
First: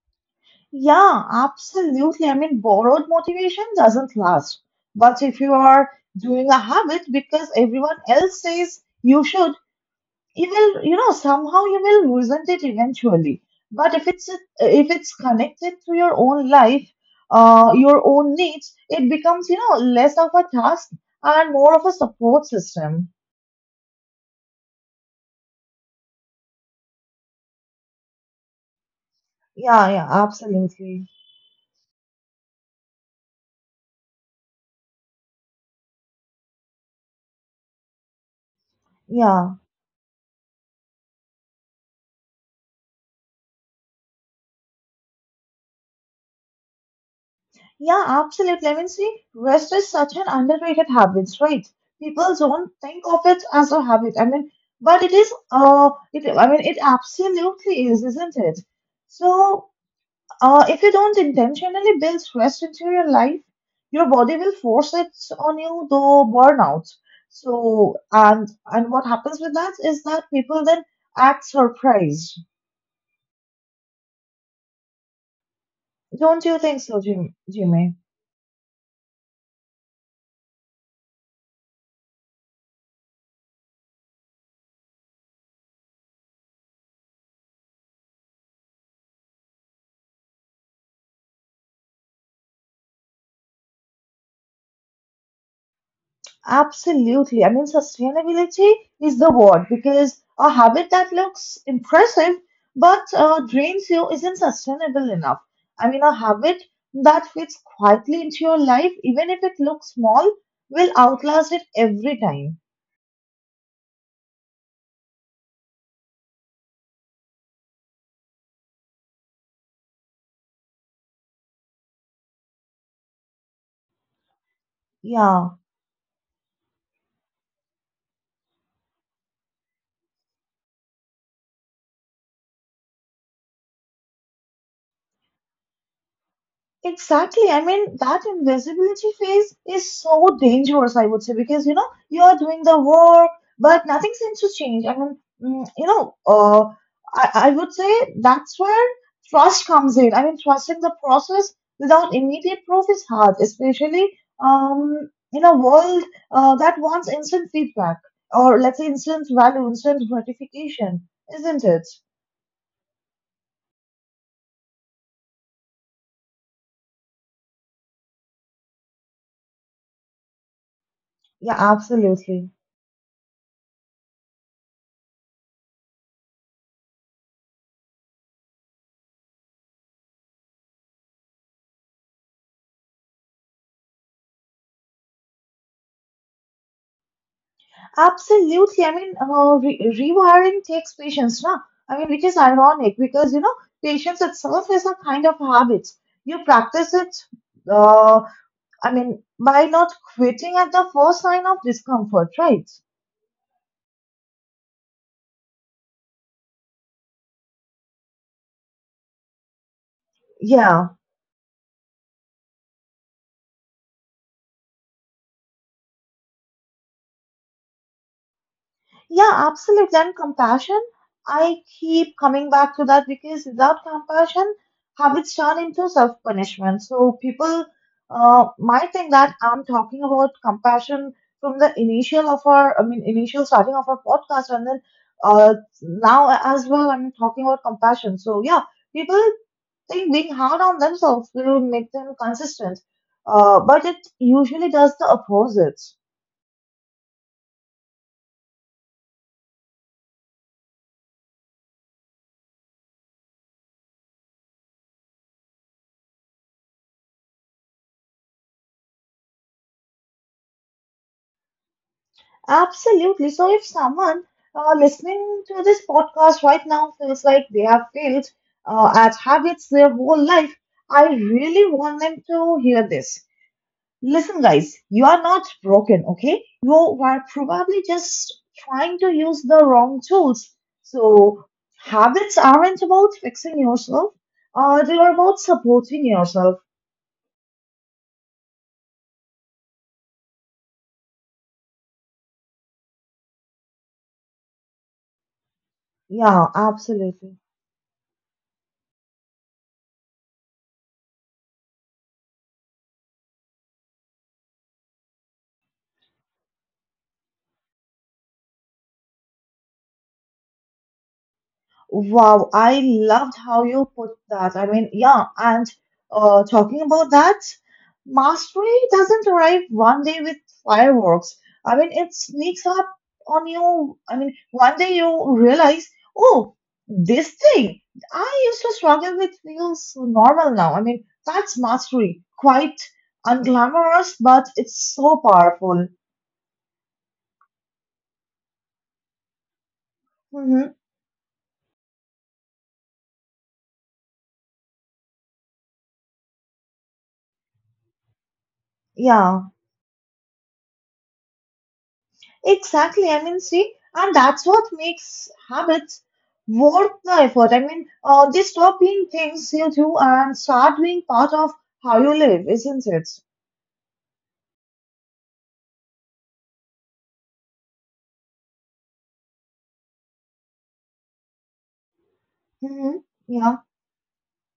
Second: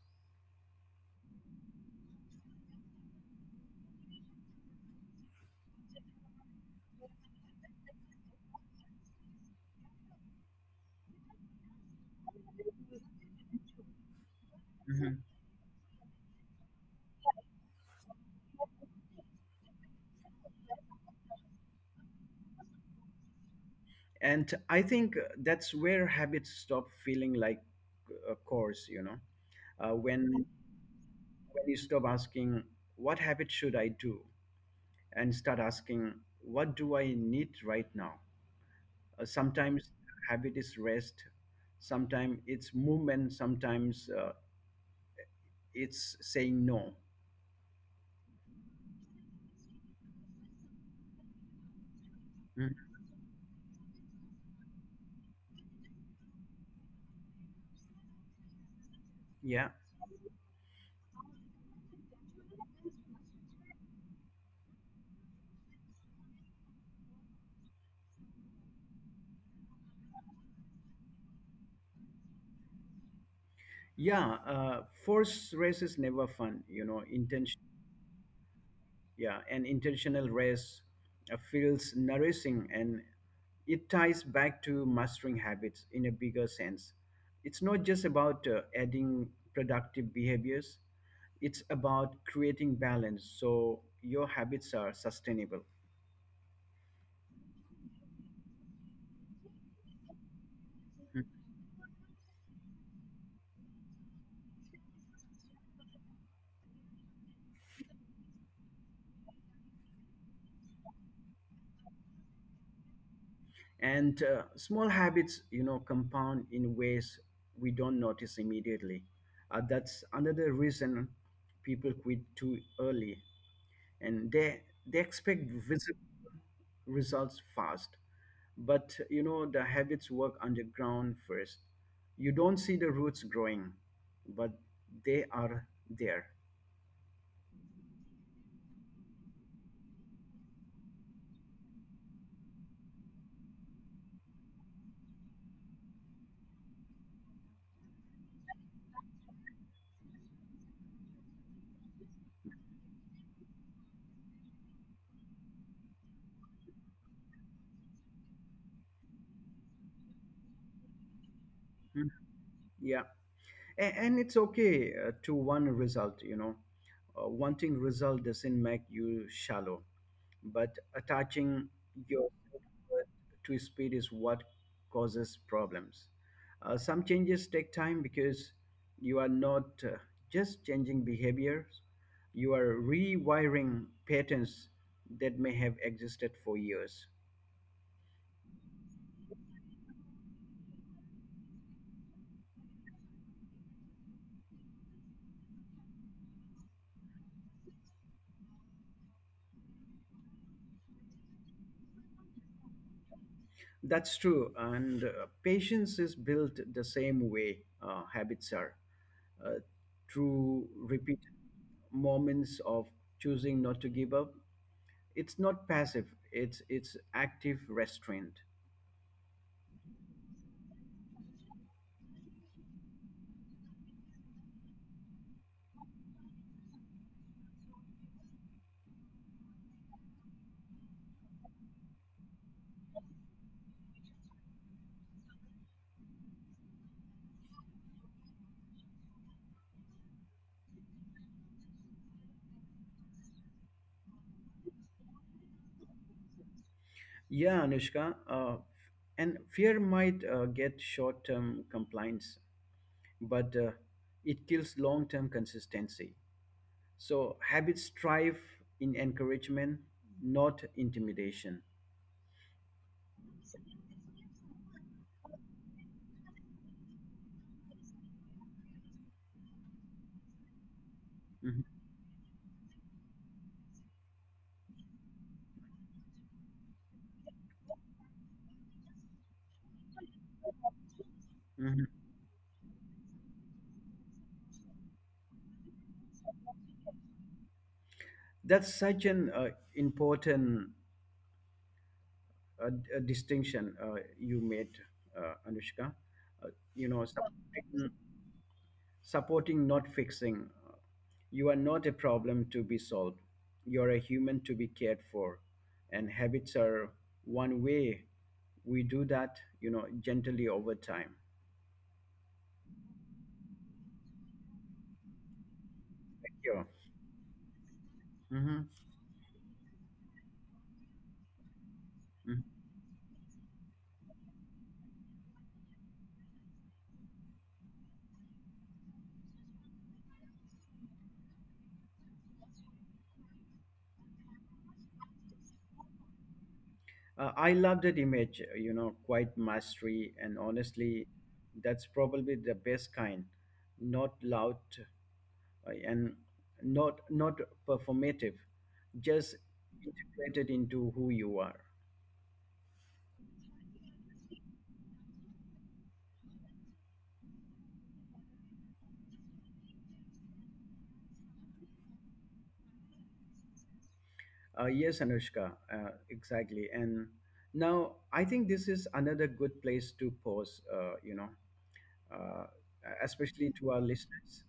[SPEAKER 2] Yeah, absolutely. I mean, borrowed motivation doesn't last. But if you are doing a habit because everyone else says you should, you will, you know, somehow you will resent it eventually. But if it's
[SPEAKER 1] Mhm.
[SPEAKER 2] connected to your own life, your own needs, it becomes, you know, less of a task and more of a support system.
[SPEAKER 1] And I think that's where habits stop feeling like a course, you know.
[SPEAKER 2] Yeah,
[SPEAKER 1] Uh,
[SPEAKER 2] yeah,
[SPEAKER 1] when
[SPEAKER 2] absolutely.
[SPEAKER 1] when you stop asking what habit should I do and start asking what do I need right now.
[SPEAKER 2] Yeah.
[SPEAKER 1] Sometimes habit is rest, sometimes it's movement, sometimes it's saying no.
[SPEAKER 2] Yeah, absolutely. I mean, see, rest is such an underrated habit, right? People don't
[SPEAKER 1] Mhm.
[SPEAKER 2] think of it as a habit. I mean, but it is. It. I mean, it absolutely is, isn't it? So,
[SPEAKER 1] Yeah.
[SPEAKER 2] if you don't intentionally build rest into your life, your body will force it on you, though burnout. So, and what happens with that is that people then act surprised.
[SPEAKER 1] Yeah, force race is never
[SPEAKER 2] Don't you
[SPEAKER 1] fun,
[SPEAKER 2] think
[SPEAKER 1] you
[SPEAKER 2] so,
[SPEAKER 1] know. Intention.
[SPEAKER 2] Jimmy?
[SPEAKER 1] Yeah, an intentional rest feels nourishing, and it ties back to mastering habits in a bigger sense. It's not just about adding productive behaviors, it's about creating balance so your habits are sustainable.
[SPEAKER 2] Absolutely. I mean, sustainability is the word because a habit that
[SPEAKER 1] Mm.
[SPEAKER 2] looks impressive but drains you isn't sustainable enough. I mean, a habit that fits quietly into your life, even if it looks small, will outlast it every time.
[SPEAKER 1] And small habits, you know, compound in ways we don't notice immediately. That's another reason people quit too early, and they expect
[SPEAKER 2] Yeah.
[SPEAKER 1] visible results fast. But you know the habits work underground first. You don't see the roots growing, but they are there.
[SPEAKER 2] Exactly. I mean, that invisibility phase is so dangerous, I would say, because you know, you are doing the work, but nothing seems to change. I mean, you know, I would say that's where trust comes in. I mean, trusting the process without immediate proof is hard, especially in a world that wants instant feedback or let's say instant value, instant gratification, isn't it?
[SPEAKER 1] Mhm. Yeah, and it's okay to want a result, you know. Wanting result doesn't make you shallow, but
[SPEAKER 2] Yeah,
[SPEAKER 1] attaching
[SPEAKER 2] absolutely.
[SPEAKER 1] yourself to speed is what causes problems. Some changes take time because you are not just changing behaviors, you are rewiring patterns that may have existed for years.
[SPEAKER 2] Absolutely. I mean, re rewiring takes patience, na. I mean, which is ironic because, you know, patience itself is a kind of habit. You practice it, uh, I mean, by not quitting at the first sign of discomfort, right?
[SPEAKER 1] That's true, and patience is built the same way habits are, uh, through
[SPEAKER 2] Yeah.
[SPEAKER 1] repeated moments of choosing not to give up. It's not passive. It's active restraint.
[SPEAKER 2] Yeah, absolutely. And compassion, I keep coming back to that because without compassion, habits turn into self-punishment. So people might think that I'm talking about compassion from the initial of our, I mean, initial starting of our podcast, and then uh, now as well, I'm talking about compassion. So yeah, people think being hard on themselves will make them consistent, but it usually does the opposite.
[SPEAKER 1] Yeah, Anushka. And fear might get short-term compliance, but it kills long-term consistency. So habits thrive in encouragement, not intimidation.
[SPEAKER 2] Absolutely. So, if someone listening to this podcast right now feels like they have failed at habits their whole life, I
[SPEAKER 1] Mhm,
[SPEAKER 2] really want them to hear this. Listen, guys, you are not broken, okay? You are probably just trying to use the wrong tools. So,
[SPEAKER 1] mhm.
[SPEAKER 2] habits aren't about fixing yourself, they are about supporting yourself.
[SPEAKER 1] That's such an important distinction you made, Anushka.
[SPEAKER 2] Yeah,
[SPEAKER 1] Uh, you know,
[SPEAKER 2] absolutely.
[SPEAKER 1] something. Supporting, not fixing. You are not a problem to be solved. You're a human to be cared for. And habits are one way we do that, you know, gently over time.
[SPEAKER 2] Wow, I loved how you put that. I mean, yeah, and
[SPEAKER 1] Yeah.
[SPEAKER 2] talking about that,
[SPEAKER 1] Hmm.
[SPEAKER 2] mastery doesn't arrive one day with fireworks. I mean, it sneaks up on you. I mean, one day you realize, oh, this thing I used to struggle with feels normal now. I mean, that's mastery. Quite unglamorous, but it's so powerful.
[SPEAKER 1] I love that image, you know, quite mastery. And
[SPEAKER 2] Mm-hmm.
[SPEAKER 1] honestly, that's probably the best kind. Not loud and not performative, just
[SPEAKER 2] Yeah.
[SPEAKER 1] integrated into who you are.
[SPEAKER 2] Exactly. I mean, see, and that's what makes habits worth the effort. I mean, they stop being things you do and start being part of how you live, isn't it?
[SPEAKER 1] Yes, Anushka, exactly. And now I think this is another good place to pause, you know, uh,
[SPEAKER 2] Hmm.
[SPEAKER 1] especially
[SPEAKER 2] Yeah,
[SPEAKER 1] to our listeners.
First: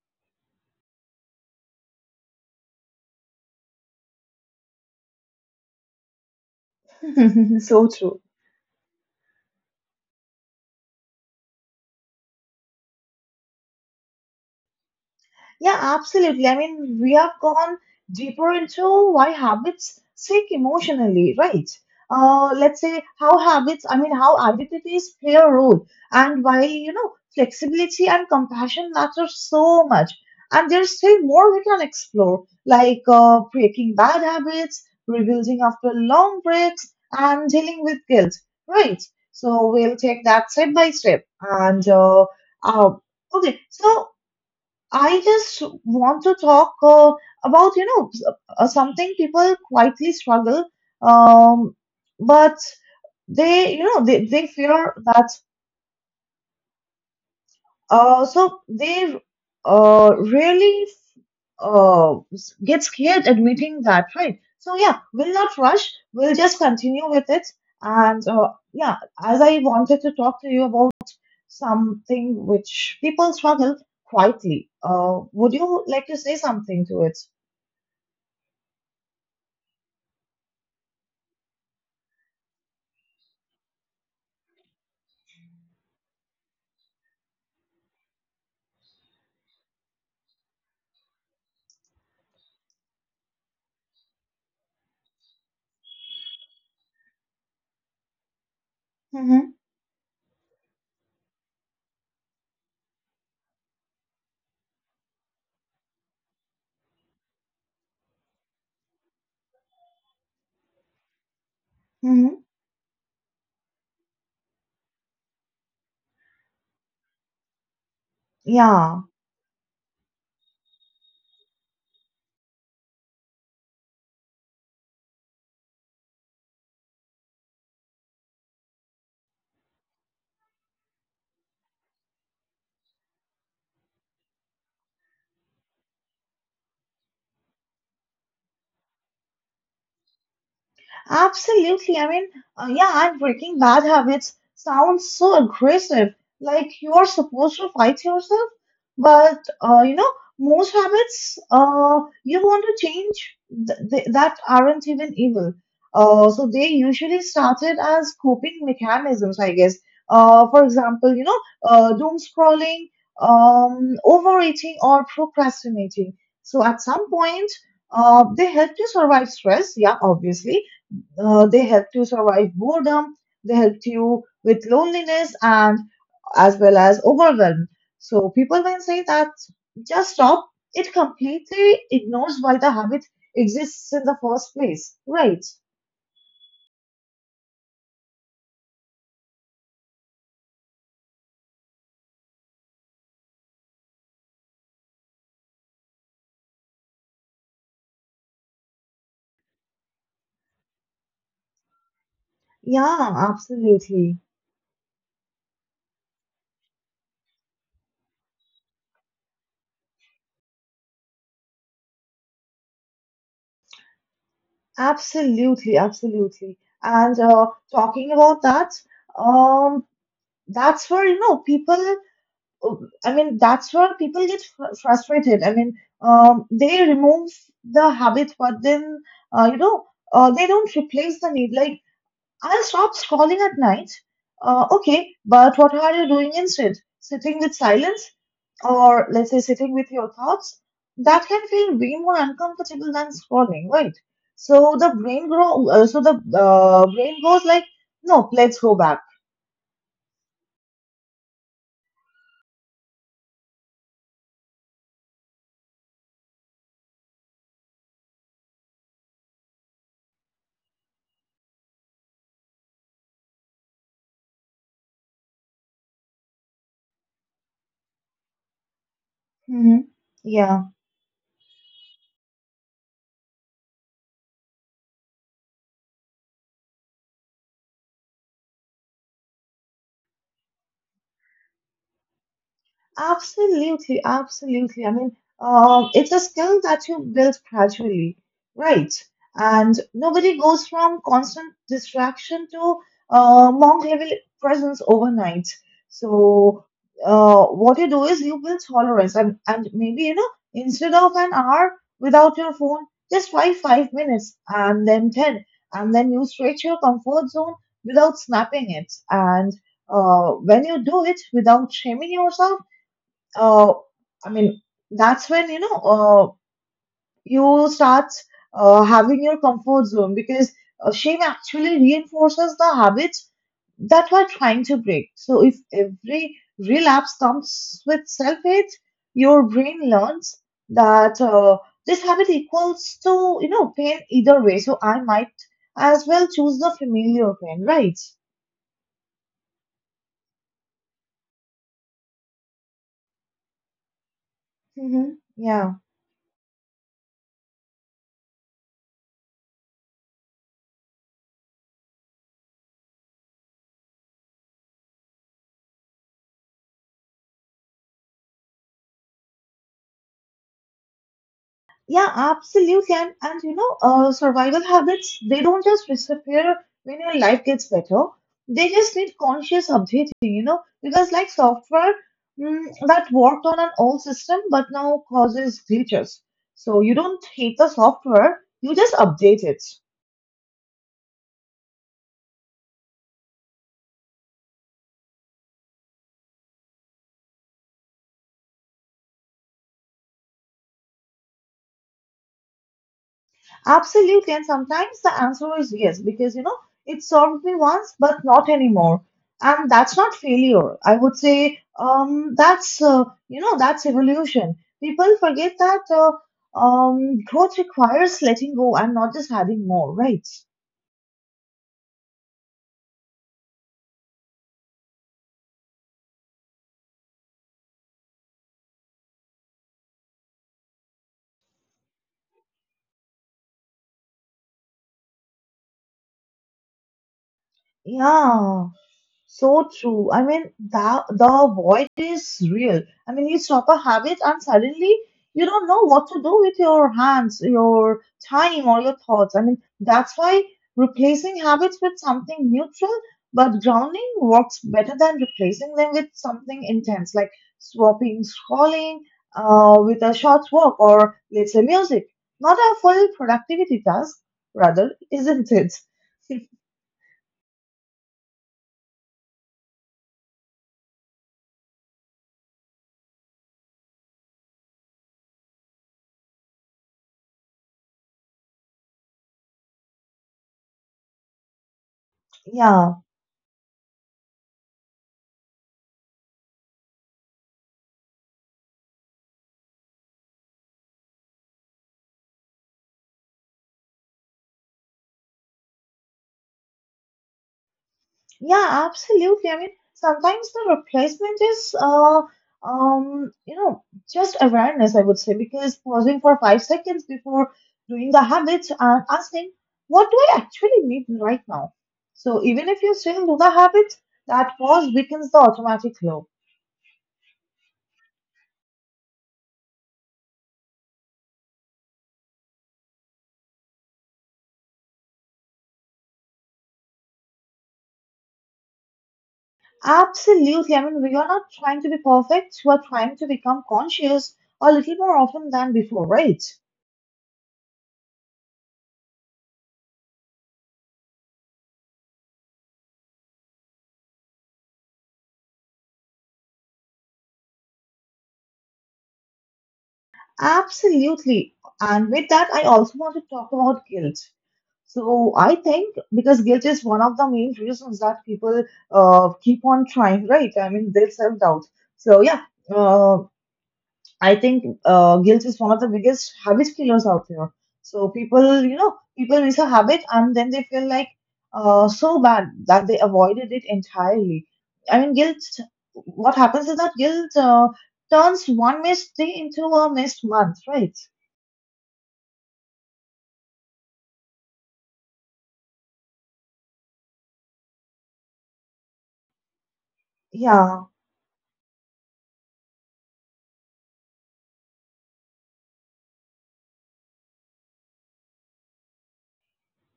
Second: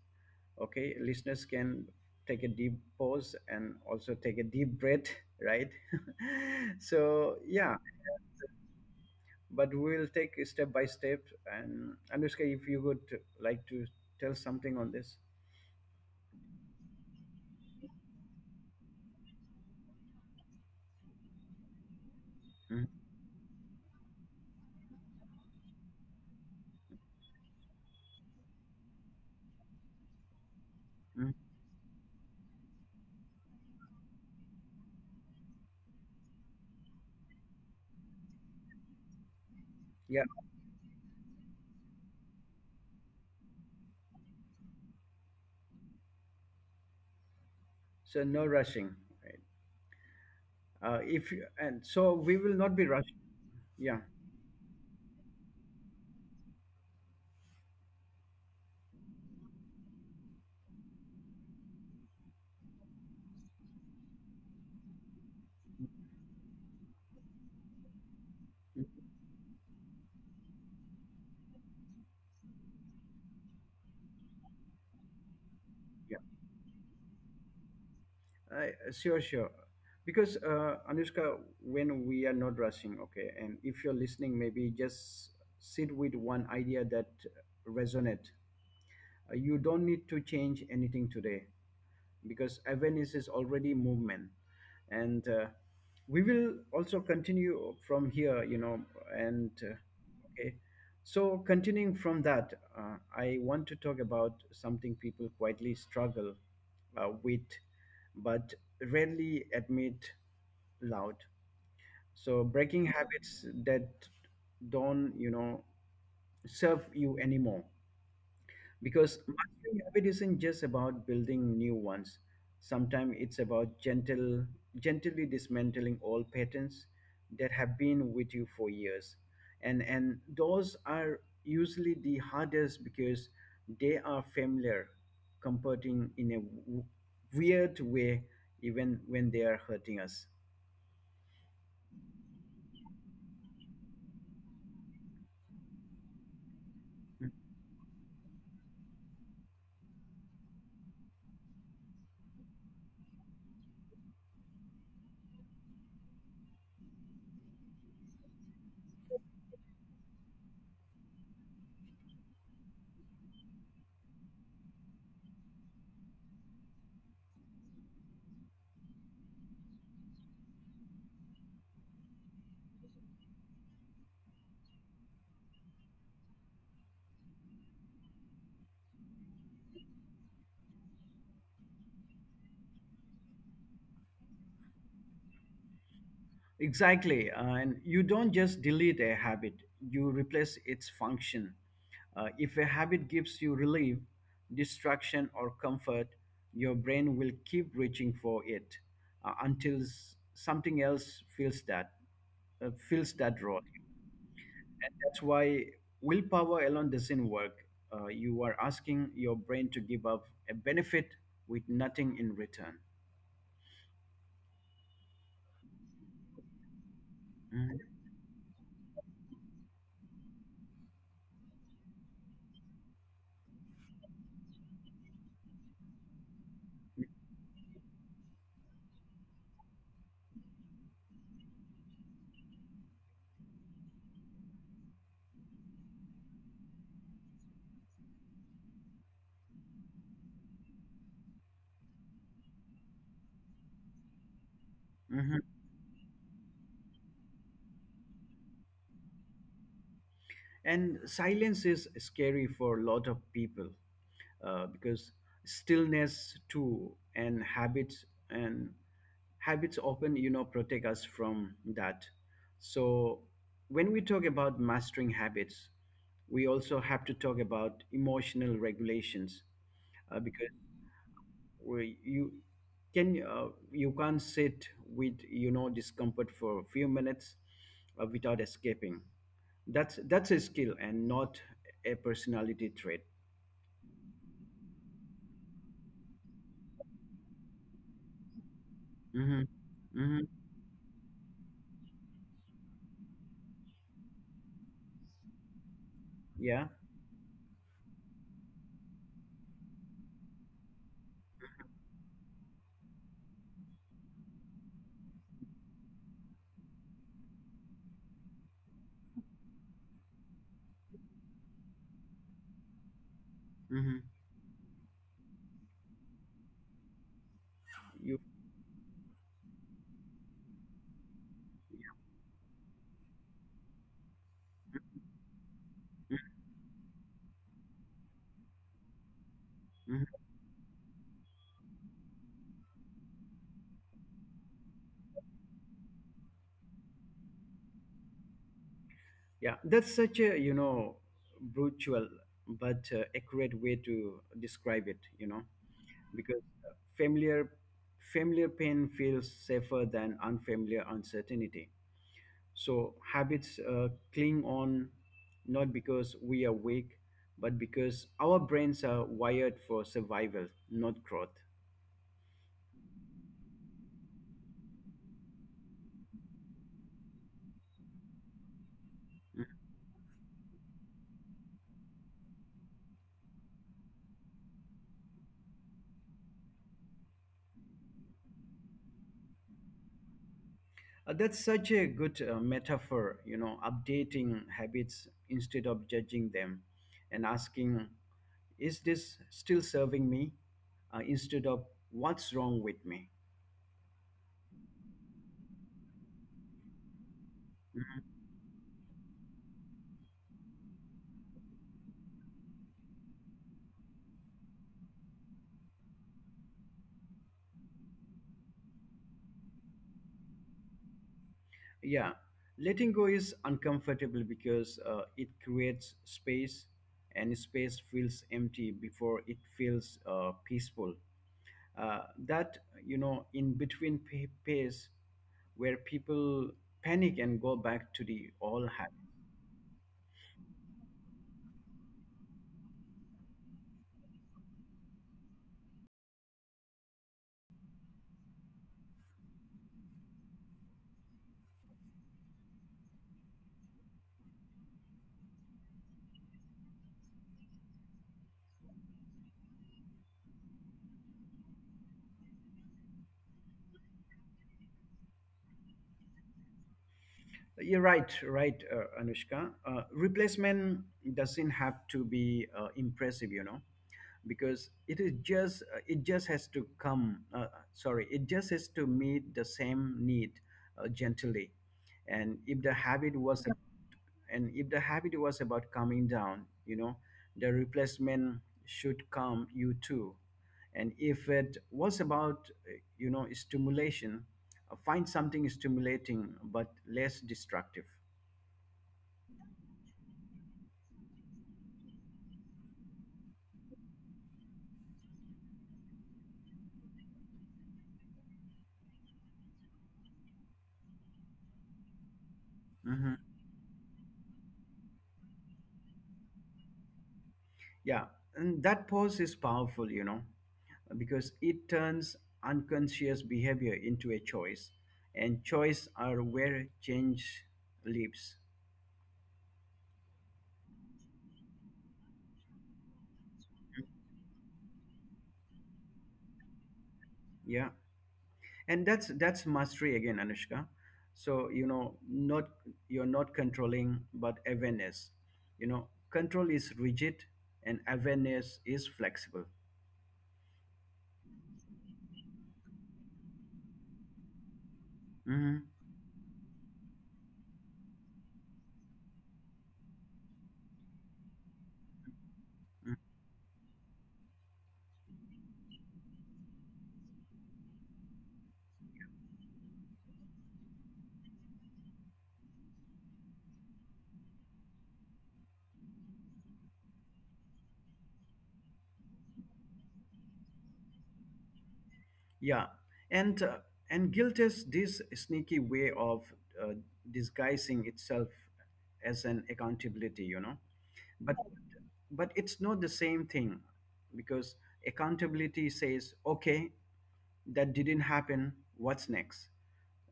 [SPEAKER 1] Okay, listeners can take a deep pause and also take a deep breath, right? So, yeah,
[SPEAKER 2] so true.
[SPEAKER 1] but we'll take it step by step. And Anushka, if you would like to tell something on this.
[SPEAKER 2] Yeah, absolutely. I mean, we have gone deeper into why habits stick emotionally, right? Let's
[SPEAKER 1] Mhm,
[SPEAKER 2] say how habits, I mean, how identities play a role, and why, you know, flexibility and compassion matter so much. And there's still
[SPEAKER 1] mhm.
[SPEAKER 2] more we can explore, like breaking bad habits, rebuilding after long breaks, and dealing with guilt, right? So we'll
[SPEAKER 1] Yeah,
[SPEAKER 2] take that step by step. And uh, okay, so I just want to talk about, you know,
[SPEAKER 1] so no rushing.
[SPEAKER 2] something
[SPEAKER 1] Right?
[SPEAKER 2] people quietly struggle,
[SPEAKER 1] If you,
[SPEAKER 2] um,
[SPEAKER 1] and so we will
[SPEAKER 2] but
[SPEAKER 1] not be rushing.
[SPEAKER 2] they, you
[SPEAKER 1] Yeah.
[SPEAKER 2] know, they fear that, so they really get scared admitting that, right? So, yeah, we'll not rush, we'll just continue with it. And
[SPEAKER 1] Mhm.
[SPEAKER 2] yeah, as I wanted to talk to you about something which people struggle quietly, would you like to say something to it?
[SPEAKER 1] I, sure, sure. Because Anushka, when we are not rushing, okay, and if you're listening, maybe just sit with one idea that resonates. You don't need to change anything today because awareness is already movement. And we will also continue from here, you know. And okay, so continuing from that, I want to talk about something people quietly struggle with but rarely admit loud. So
[SPEAKER 2] 嗯，
[SPEAKER 1] breaking habits that don't, you know, serve you anymore,
[SPEAKER 2] 呀，
[SPEAKER 1] because mastering habit isn't just about building new ones. Sometimes it's about gentle gently dismantling old patterns that have been with you for years. And those are usually the hardest because they are familiar, comforting in a weird way, even when they are hurting us.
[SPEAKER 2] Absolutely. I mean, yeah, and breaking bad habits sounds so aggressive, like you're supposed to fight yourself. But, you know, most habits you want to change that aren't even evil. So they usually started as coping mechanisms, I guess. For example, you know, doom scrolling, overeating, or procrastinating. So at some point, they help you survive stress, yeah, obviously they help you survive boredom, they help you with loneliness and as well as overwhelm. So people can say that just stop, it completely ignores why the habit exists in the first place. Right.
[SPEAKER 1] Exactly. And you don't just delete a habit, you replace its function. If a habit gives you relief, distraction, or comfort, your brain will keep reaching for it until something else fills that uh, fills
[SPEAKER 2] Yeah,
[SPEAKER 1] that role.
[SPEAKER 2] absolutely.
[SPEAKER 1] That's why willpower alone doesn't work. You are asking your brain to give up a benefit with nothing in return.
[SPEAKER 2] Absolutely, absolutely. And
[SPEAKER 1] Mhm.
[SPEAKER 2] talking about that, um, that's where, you know, people I mean, that's where people get frustrated. I mean, they remove the habit, but then, you know, they don't replace the need. Like, I'll stop scrolling at night. Okay, but what are you doing instead? Sitting with silence, or let's say sitting with your thoughts? That can feel way more uncomfortable than scrolling, right? So the brain
[SPEAKER 1] Mhm.
[SPEAKER 2] grow. So the brain goes like, no, let's go back.
[SPEAKER 1] And silence is scary for a lot of people, because stillness too, and and habits often, you know, protect us from that. So when we talk about mastering habits, we also have to talk about emotional regulations,
[SPEAKER 2] Hmm.
[SPEAKER 1] because
[SPEAKER 2] Yeah.
[SPEAKER 1] we, you can you can't sit with, you know, discomfort for a few minutes without escaping. That's a skill and not a personality trait.
[SPEAKER 2] Absolutely, absolutely. I mean, it's a skill that you build gradually, right?
[SPEAKER 1] Mm-hmm.
[SPEAKER 2] And
[SPEAKER 1] Mm-hmm.
[SPEAKER 2] nobody goes from constant distraction to monk level presence overnight.
[SPEAKER 1] Yeah.
[SPEAKER 2] So, what you do is you build tolerance, and maybe, you know, instead of an hour without your phone, just try 5 minutes and then 10, and then you stretch your comfort zone without snapping it. And when you do it without shaming yourself, uh,
[SPEAKER 1] Mm-hmm.
[SPEAKER 2] I mean, that's when you know you start
[SPEAKER 1] You,
[SPEAKER 2] having your comfort zone because shame actually reinforces the habits that we're trying to break. So if
[SPEAKER 1] yeah.
[SPEAKER 2] every relapse comes with self-hate, your brain
[SPEAKER 1] Mhm.
[SPEAKER 2] learns that this habit equals to, you know, pain either way. So I might as well choose the familiar pain, right?
[SPEAKER 1] Yeah, that's such a, you know, brutal but accurate way to describe it.
[SPEAKER 2] Hmm.
[SPEAKER 1] You know,
[SPEAKER 2] Yeah.
[SPEAKER 1] because familiar pain feels safer than unfamiliar uncertainty. So habits cling on not because we are weak, but because our brains are wired for survival, not growth.
[SPEAKER 2] Yeah, absolutely. And you know, survival habits, they don't just disappear when your life gets better. They just need conscious updating, you know, because like software that worked on an old system but now causes glitches. So you don't hate the software, you just update it.
[SPEAKER 1] That's such a good metaphor, you know, updating habits instead of judging them and asking, is this still serving me? Instead of what's wrong with me?
[SPEAKER 2] Absolutely, and sometimes the answer is yes, because you know it served me once,
[SPEAKER 1] Mhm.
[SPEAKER 2] but not anymore, and that's not failure. I would say that's you know that's evolution. People forget that growth requires letting go and not just having more, right?
[SPEAKER 1] Yeah, letting go is uncomfortable because it creates space, and space feels empty before it feels peaceful. Uh, that, you know, in between pace, where people panic and go back to the all.
[SPEAKER 2] Yeah. So true. I mean, the void is real. I mean, you stop a habit and suddenly you don't know what to do with your hands, your time, or your thoughts. I mean, that's why replacing habits with something neutral but grounding works better than replacing them with something intense, like swapping scrolling with a short walk or let's say music. Not a full productivity task, rather, isn't it?
[SPEAKER 1] You're right, right, Anushka. Replacement doesn't have to be impressive, you know, because it just has to come. Sorry, it just has to meet the same need, gently. And if the
[SPEAKER 2] Yeah.
[SPEAKER 1] habit was ab- and if the habit was about coming down, you know, the replacement should come you too. And if it was about you know, stimulation, find something stimulating but less destructive.
[SPEAKER 2] Yeah, absolutely. I mean, sometimes the replacement is, um, you know, just awareness, I would say, because pausing for 5 seconds before doing the habit and asking, what do I actually need right now? So even if you
[SPEAKER 1] Hmm.
[SPEAKER 2] still do the habit, that pause weakens the automatic flow.
[SPEAKER 1] Yeah, and that pause is powerful, you know, because it turns unconscious behavior into a choice, and choice are where change lives.
[SPEAKER 2] Absolutely. I mean, we are not trying to be perfect. We are trying to become conscious a little more often than before, right?
[SPEAKER 1] Yeah, and that's mastery again, Anushka. So you know, not you're not controlling, but awareness. You know, control is rigid, and awareness is flexible.
[SPEAKER 2] Absolutely. And with that, I also want to talk about guilt. So
[SPEAKER 1] Mm-hmm.
[SPEAKER 2] I think because guilt is one of the main reasons that people keep on trying, right? I mean, they self-doubt. So yeah, uh, I think guilt is one of the biggest habit killers out there. So people, you know, people miss a habit and then they feel like so bad that they avoided it entirely. I mean, guilt, what happens is that guilt turns one missed day into a missed month, right?
[SPEAKER 1] Yeah, and uh, and guilt is this sneaky way of uh, disguising itself as an accountability, you know.
[SPEAKER 2] Yeah,
[SPEAKER 1] But but it's not the same thing, because accountability says, okay, that didn't happen. What's next?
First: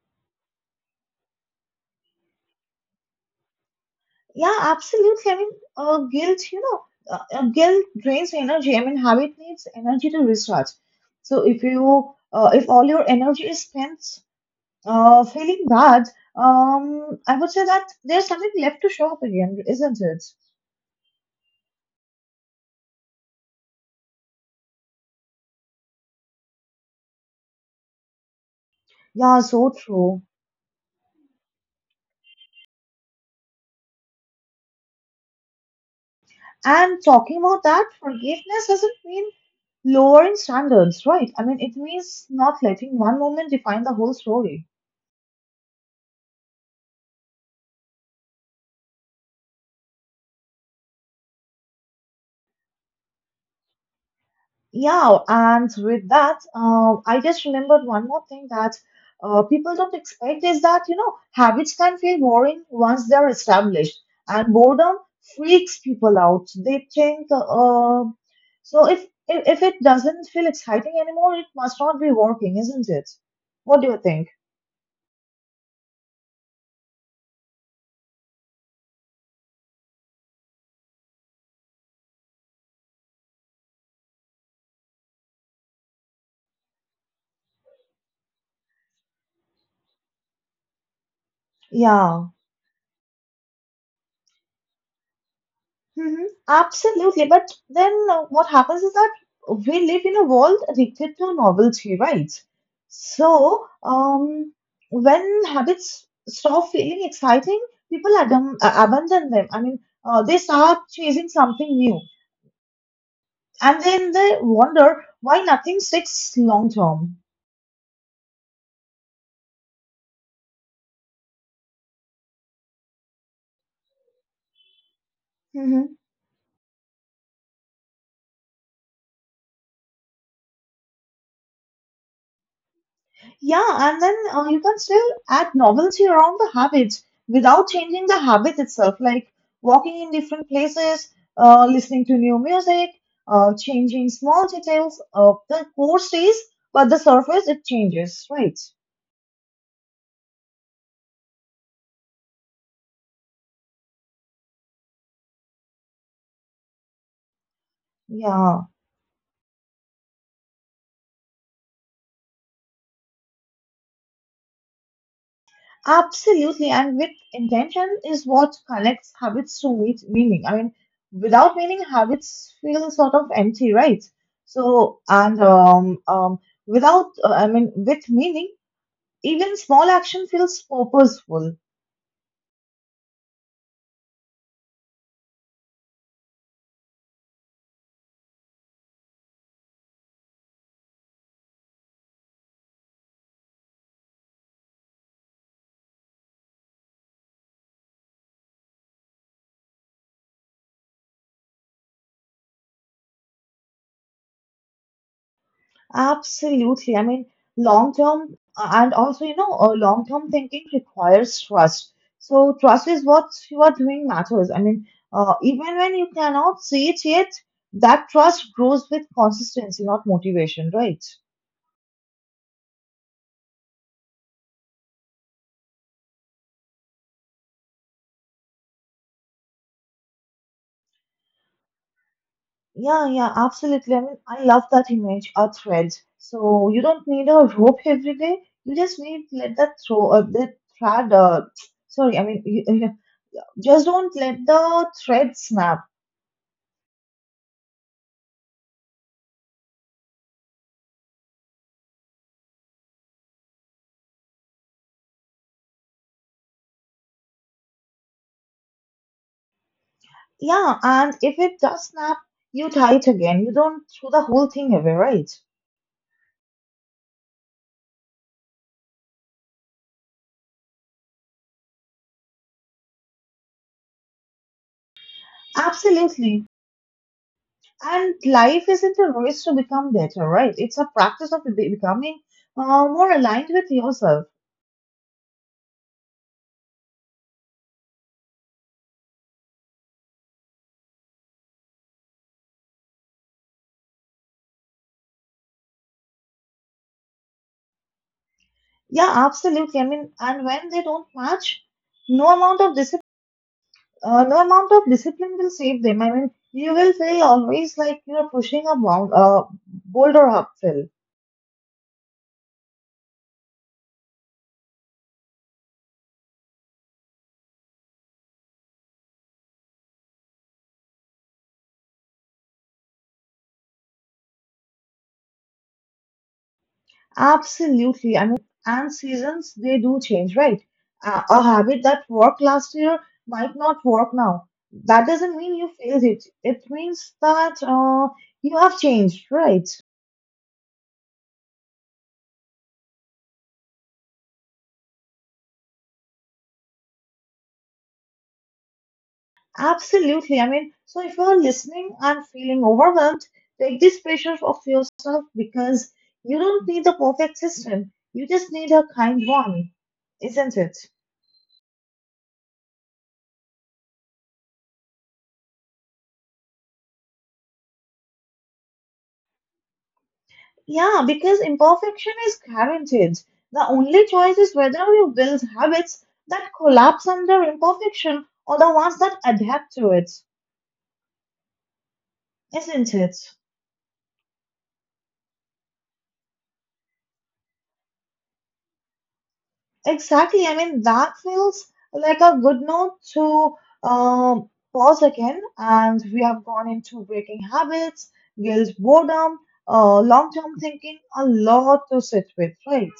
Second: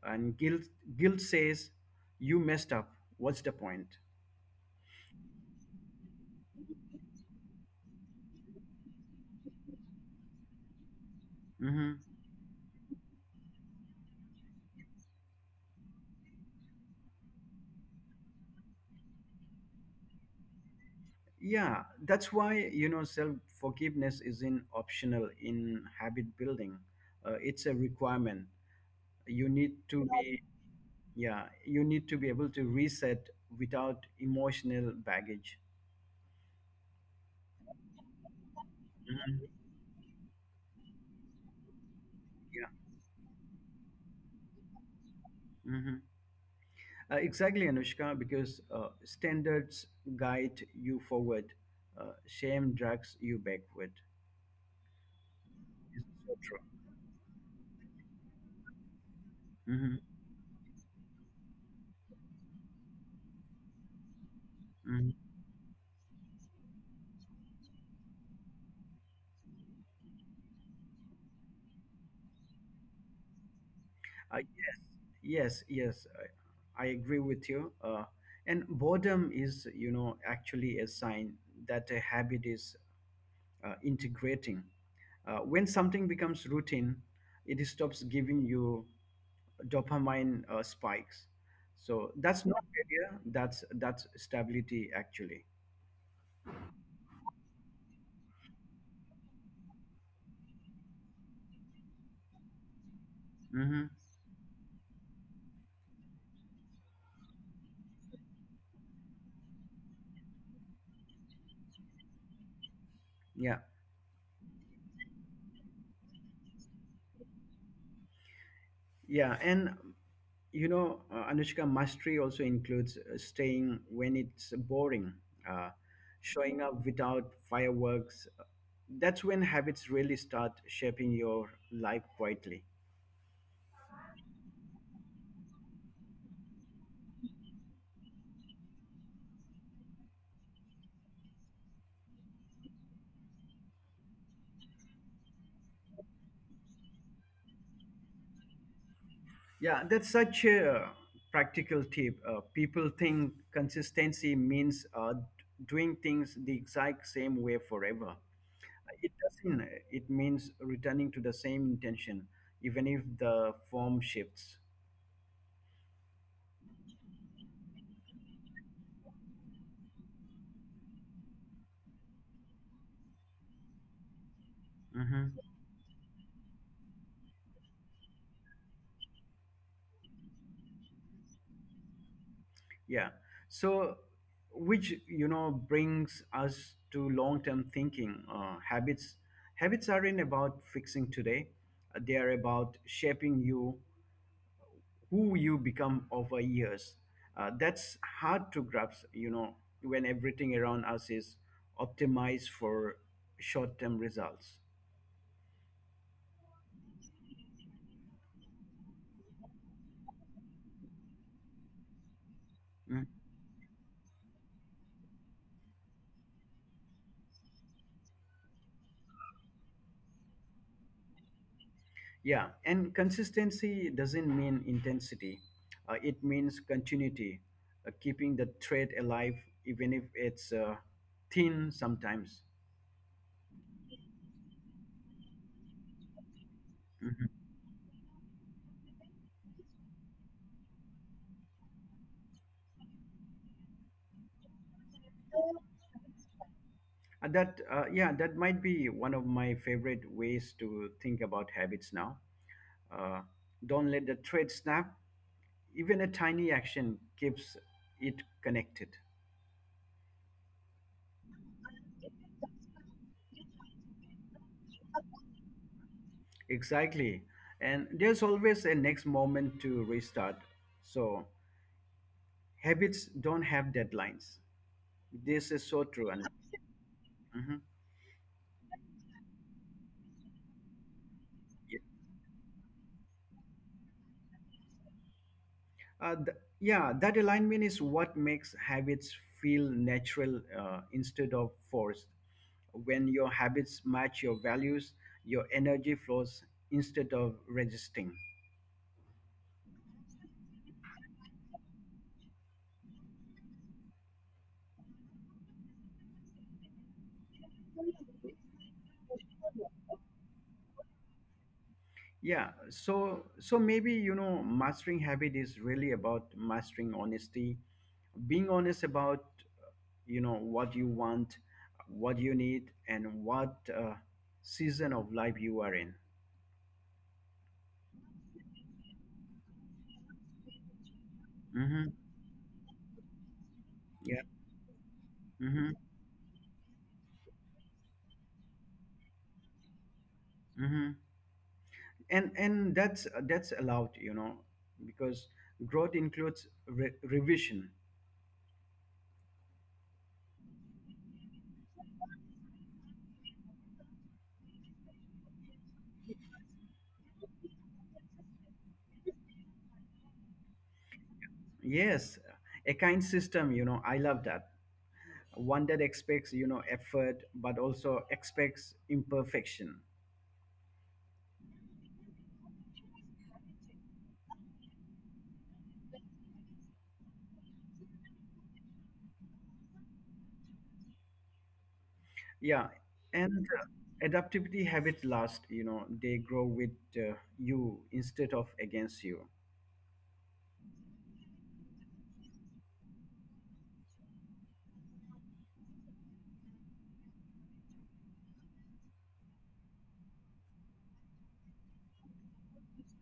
[SPEAKER 1] And guilt says, you messed up. What's the point?
[SPEAKER 2] yeah, absolutely. I mean, guilt, guilt drains energy. I mean, habit needs energy to recharge. So if
[SPEAKER 1] Hmm.
[SPEAKER 2] you, if all your energy is spent feeling bad, I would say that there's something left to show up again, isn't it?
[SPEAKER 1] Yeah, that's why, you know, self forgiveness isn't optional in habit building. It's a requirement.
[SPEAKER 2] Yeah,
[SPEAKER 1] You
[SPEAKER 2] so
[SPEAKER 1] need to
[SPEAKER 2] true.
[SPEAKER 1] be yeah you need to be able to reset without emotional baggage.
[SPEAKER 2] And talking about that, forgiveness doesn't mean
[SPEAKER 1] Mhm.
[SPEAKER 2] lowering standards, right? I mean, it means not
[SPEAKER 1] Yeah.
[SPEAKER 2] letting one moment define the whole story.
[SPEAKER 1] Hmm. Exactly, Anushka, because standards guide you forward, shame drags you backward.
[SPEAKER 2] Yeah, and with
[SPEAKER 1] It's
[SPEAKER 2] that,
[SPEAKER 1] so true.
[SPEAKER 2] I just remembered one more thing that people don't
[SPEAKER 1] Hmm.
[SPEAKER 2] expect is that, you know, habits can feel boring once they're established, and boredom
[SPEAKER 1] Hmm.
[SPEAKER 2] freaks people out. They think, so if it doesn't feel exciting anymore, it must not be working, isn't it? What do you think?
[SPEAKER 1] Yes, yes, yes. I, I agree with you, uh, and boredom is, you know, actually a sign that a habit is integrating. When something becomes routine, it stops giving you dopamine spikes. So
[SPEAKER 2] Yeah.
[SPEAKER 1] that's not failure. That's stability actually.
[SPEAKER 2] Mhm. Absolutely. But then what happens is that we live in a world addicted to novelty, right? So,
[SPEAKER 1] Hmm.
[SPEAKER 2] when habits stop feeling exciting, people abandon them. I mean, they start chasing something new.
[SPEAKER 1] Yeah,
[SPEAKER 2] And then they wonder why nothing sticks long term.
[SPEAKER 1] yeah, and, you know, Anushka, mastery also includes staying when it's boring, uh, showing up without fireworks. That's when habits really start shaping your life quietly.
[SPEAKER 2] Yeah, and then you can still add novelty around the habit without changing the habit itself, like walking in different places, listening to new music, changing small details. The core stays, but the surface it changes, right?
[SPEAKER 1] Yeah, that's such a practical tip. People think consistency means doing things the exact same way forever.
[SPEAKER 2] Yeah,
[SPEAKER 1] It doesn't. It means returning to the same intention, even if the form shifts.
[SPEAKER 2] absolutely. And with intention is what connects habits to meet meaning. I mean, without meaning, habits feel sort of empty, right? So,
[SPEAKER 1] Hmm.
[SPEAKER 2] and without, I mean, with meaning even small action feels purposeful.
[SPEAKER 1] Yeah. So, which, you know, brings us to long-term thinking. Habits aren't about fixing today. They are about shaping you, who you become over years. That's hard to grasp, you know, when everything around us is optimized for short-term results.
[SPEAKER 2] Absolutely. I mean, long term and also, you know, long term thinking requires trust. So, trust is what you are doing matters. I mean, even when you cannot see it yet, that trust grows with consistency, not motivation, right?
[SPEAKER 1] Yeah, and consistency doesn't mean intensity. It means continuity, keeping the thread alive, even if it's thin sometimes.
[SPEAKER 2] Yeah, yeah, absolutely. I mean, I love that image, a thread. So, you don't need a
[SPEAKER 1] Mhm.
[SPEAKER 2] rope every day. You just need let that throw, that thread, sorry, I mean, you, Just don't let the thread snap.
[SPEAKER 1] And that, yeah, that might be one of my favorite ways to think about habits now. Uh, don't let the thread snap. Even a tiny action keeps it connected.
[SPEAKER 2] Yeah, and if it does snap, you tie it again. You don't throw the whole thing away, right?
[SPEAKER 1] Exactly. And there's always a next moment to restart. So habits don't have deadlines. This is so true, Anu.
[SPEAKER 2] Absolutely.
[SPEAKER 1] Mhm.
[SPEAKER 2] And life isn't a race to become better, right? It's a practice of
[SPEAKER 1] Yeah.
[SPEAKER 2] becoming more aligned with yourself.
[SPEAKER 1] Yeah, that alignment is what makes habits feel natural instead of forced. When your habits match your values, your energy flows instead of resisting.
[SPEAKER 2] Yeah, absolutely. I mean, and when they don't match, no amount of discipline, no amount of discipline will save them. I mean, you will feel always like you're pushing a boulder uphill.
[SPEAKER 1] Yeah, so maybe, you know, mastering habit is really about mastering honesty, being honest about, you know, what you want, what you need, and what season of life you are in.
[SPEAKER 2] Absolutely. I mean, and seasons, they do change, right? A habit
[SPEAKER 1] Mm-hmm.
[SPEAKER 2] that worked last year might not work
[SPEAKER 1] Yeah.
[SPEAKER 2] now. That doesn't mean
[SPEAKER 1] Mm-hmm.
[SPEAKER 2] you failed it. It means that you have changed, right?
[SPEAKER 1] Hmm. And that's allowed, you know, because growth includes revision.
[SPEAKER 2] Absolutely. I mean, so if you're listening and feeling overwhelmed, take this pressure off yourself because you don't need the perfect system. You just need a kind one, isn't it?
[SPEAKER 1] Yes, a kind system, you know, I love that. One that expects, you know, effort, but also expects imperfection.
[SPEAKER 2] Yeah, because imperfection is guaranteed. The only choice is whether you build habits that collapse under imperfection or the ones that adapt to it,
[SPEAKER 1] Yeah,
[SPEAKER 2] isn't
[SPEAKER 1] and
[SPEAKER 2] it?
[SPEAKER 1] adaptivity habits last, you know, they grow with you instead of against you.
[SPEAKER 2] Exactly. I mean, that feels like a good note to pause again. And we have gone into breaking habits, guilt, boredom, long-term thinking, a lot to sit with, right?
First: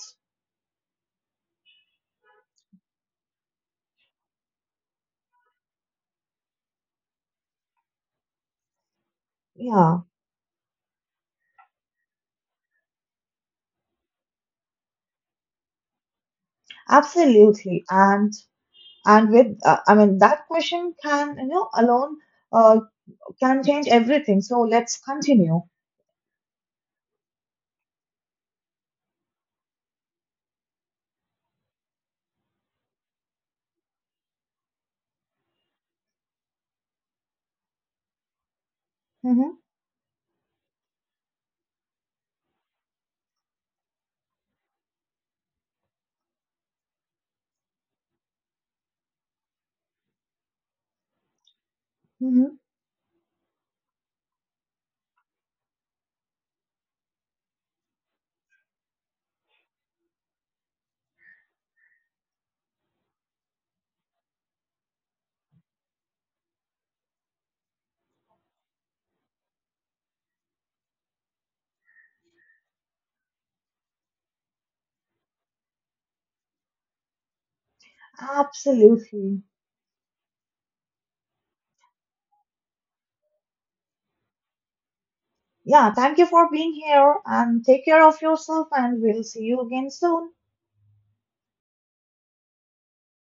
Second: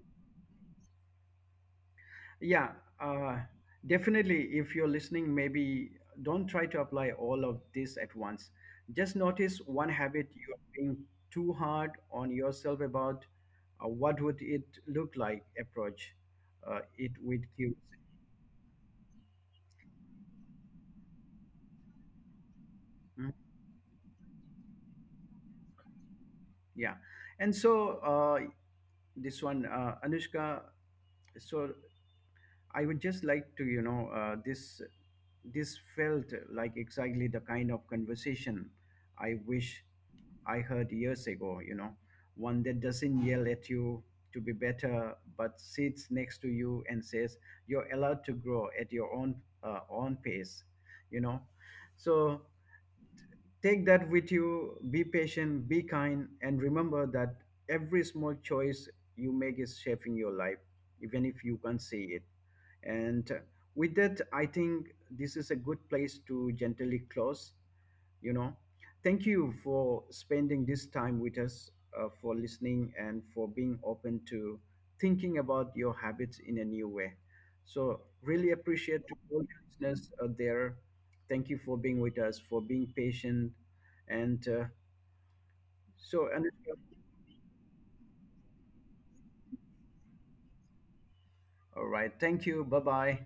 [SPEAKER 1] Yeah, uh, definitely. If you're listening, maybe don't try to apply all of this at once. Just notice one
[SPEAKER 2] Yeah,
[SPEAKER 1] habit you are being too hard on yourself about. What would it look like? Approach it with curiosity.
[SPEAKER 2] absolutely. And with I mean that question can you know alone uh,
[SPEAKER 1] Mhm.
[SPEAKER 2] can change everything, so let's continue.
[SPEAKER 1] Yeah, and so this one, Anushka. So I would just like to, you know, this felt like exactly the kind of conversation I
[SPEAKER 2] Hmm.
[SPEAKER 1] wish I heard years ago. You know, one that doesn't yell at you to be better, but sits next to you and says you're allowed to grow at your own pace. You know, so
[SPEAKER 2] Hmm.
[SPEAKER 1] take that with you. Be patient, be kind, and remember that every small choice you make is shaping your life, even if you can't see it. And with that, I think this is a good place to gently close. You know, thank you for spending this time with us, for listening, and for being open to thinking about your habits in a new way. So, really appreciate to all
[SPEAKER 2] Absolutely.
[SPEAKER 1] the listeners out there. Thank you for being with us, for being patient. And
[SPEAKER 2] Yeah, thank you
[SPEAKER 1] so,
[SPEAKER 2] for being
[SPEAKER 1] Anushka,
[SPEAKER 2] here and take care of yourself, and we'll see you again soon.
[SPEAKER 1] all right. Thank you. Bye bye.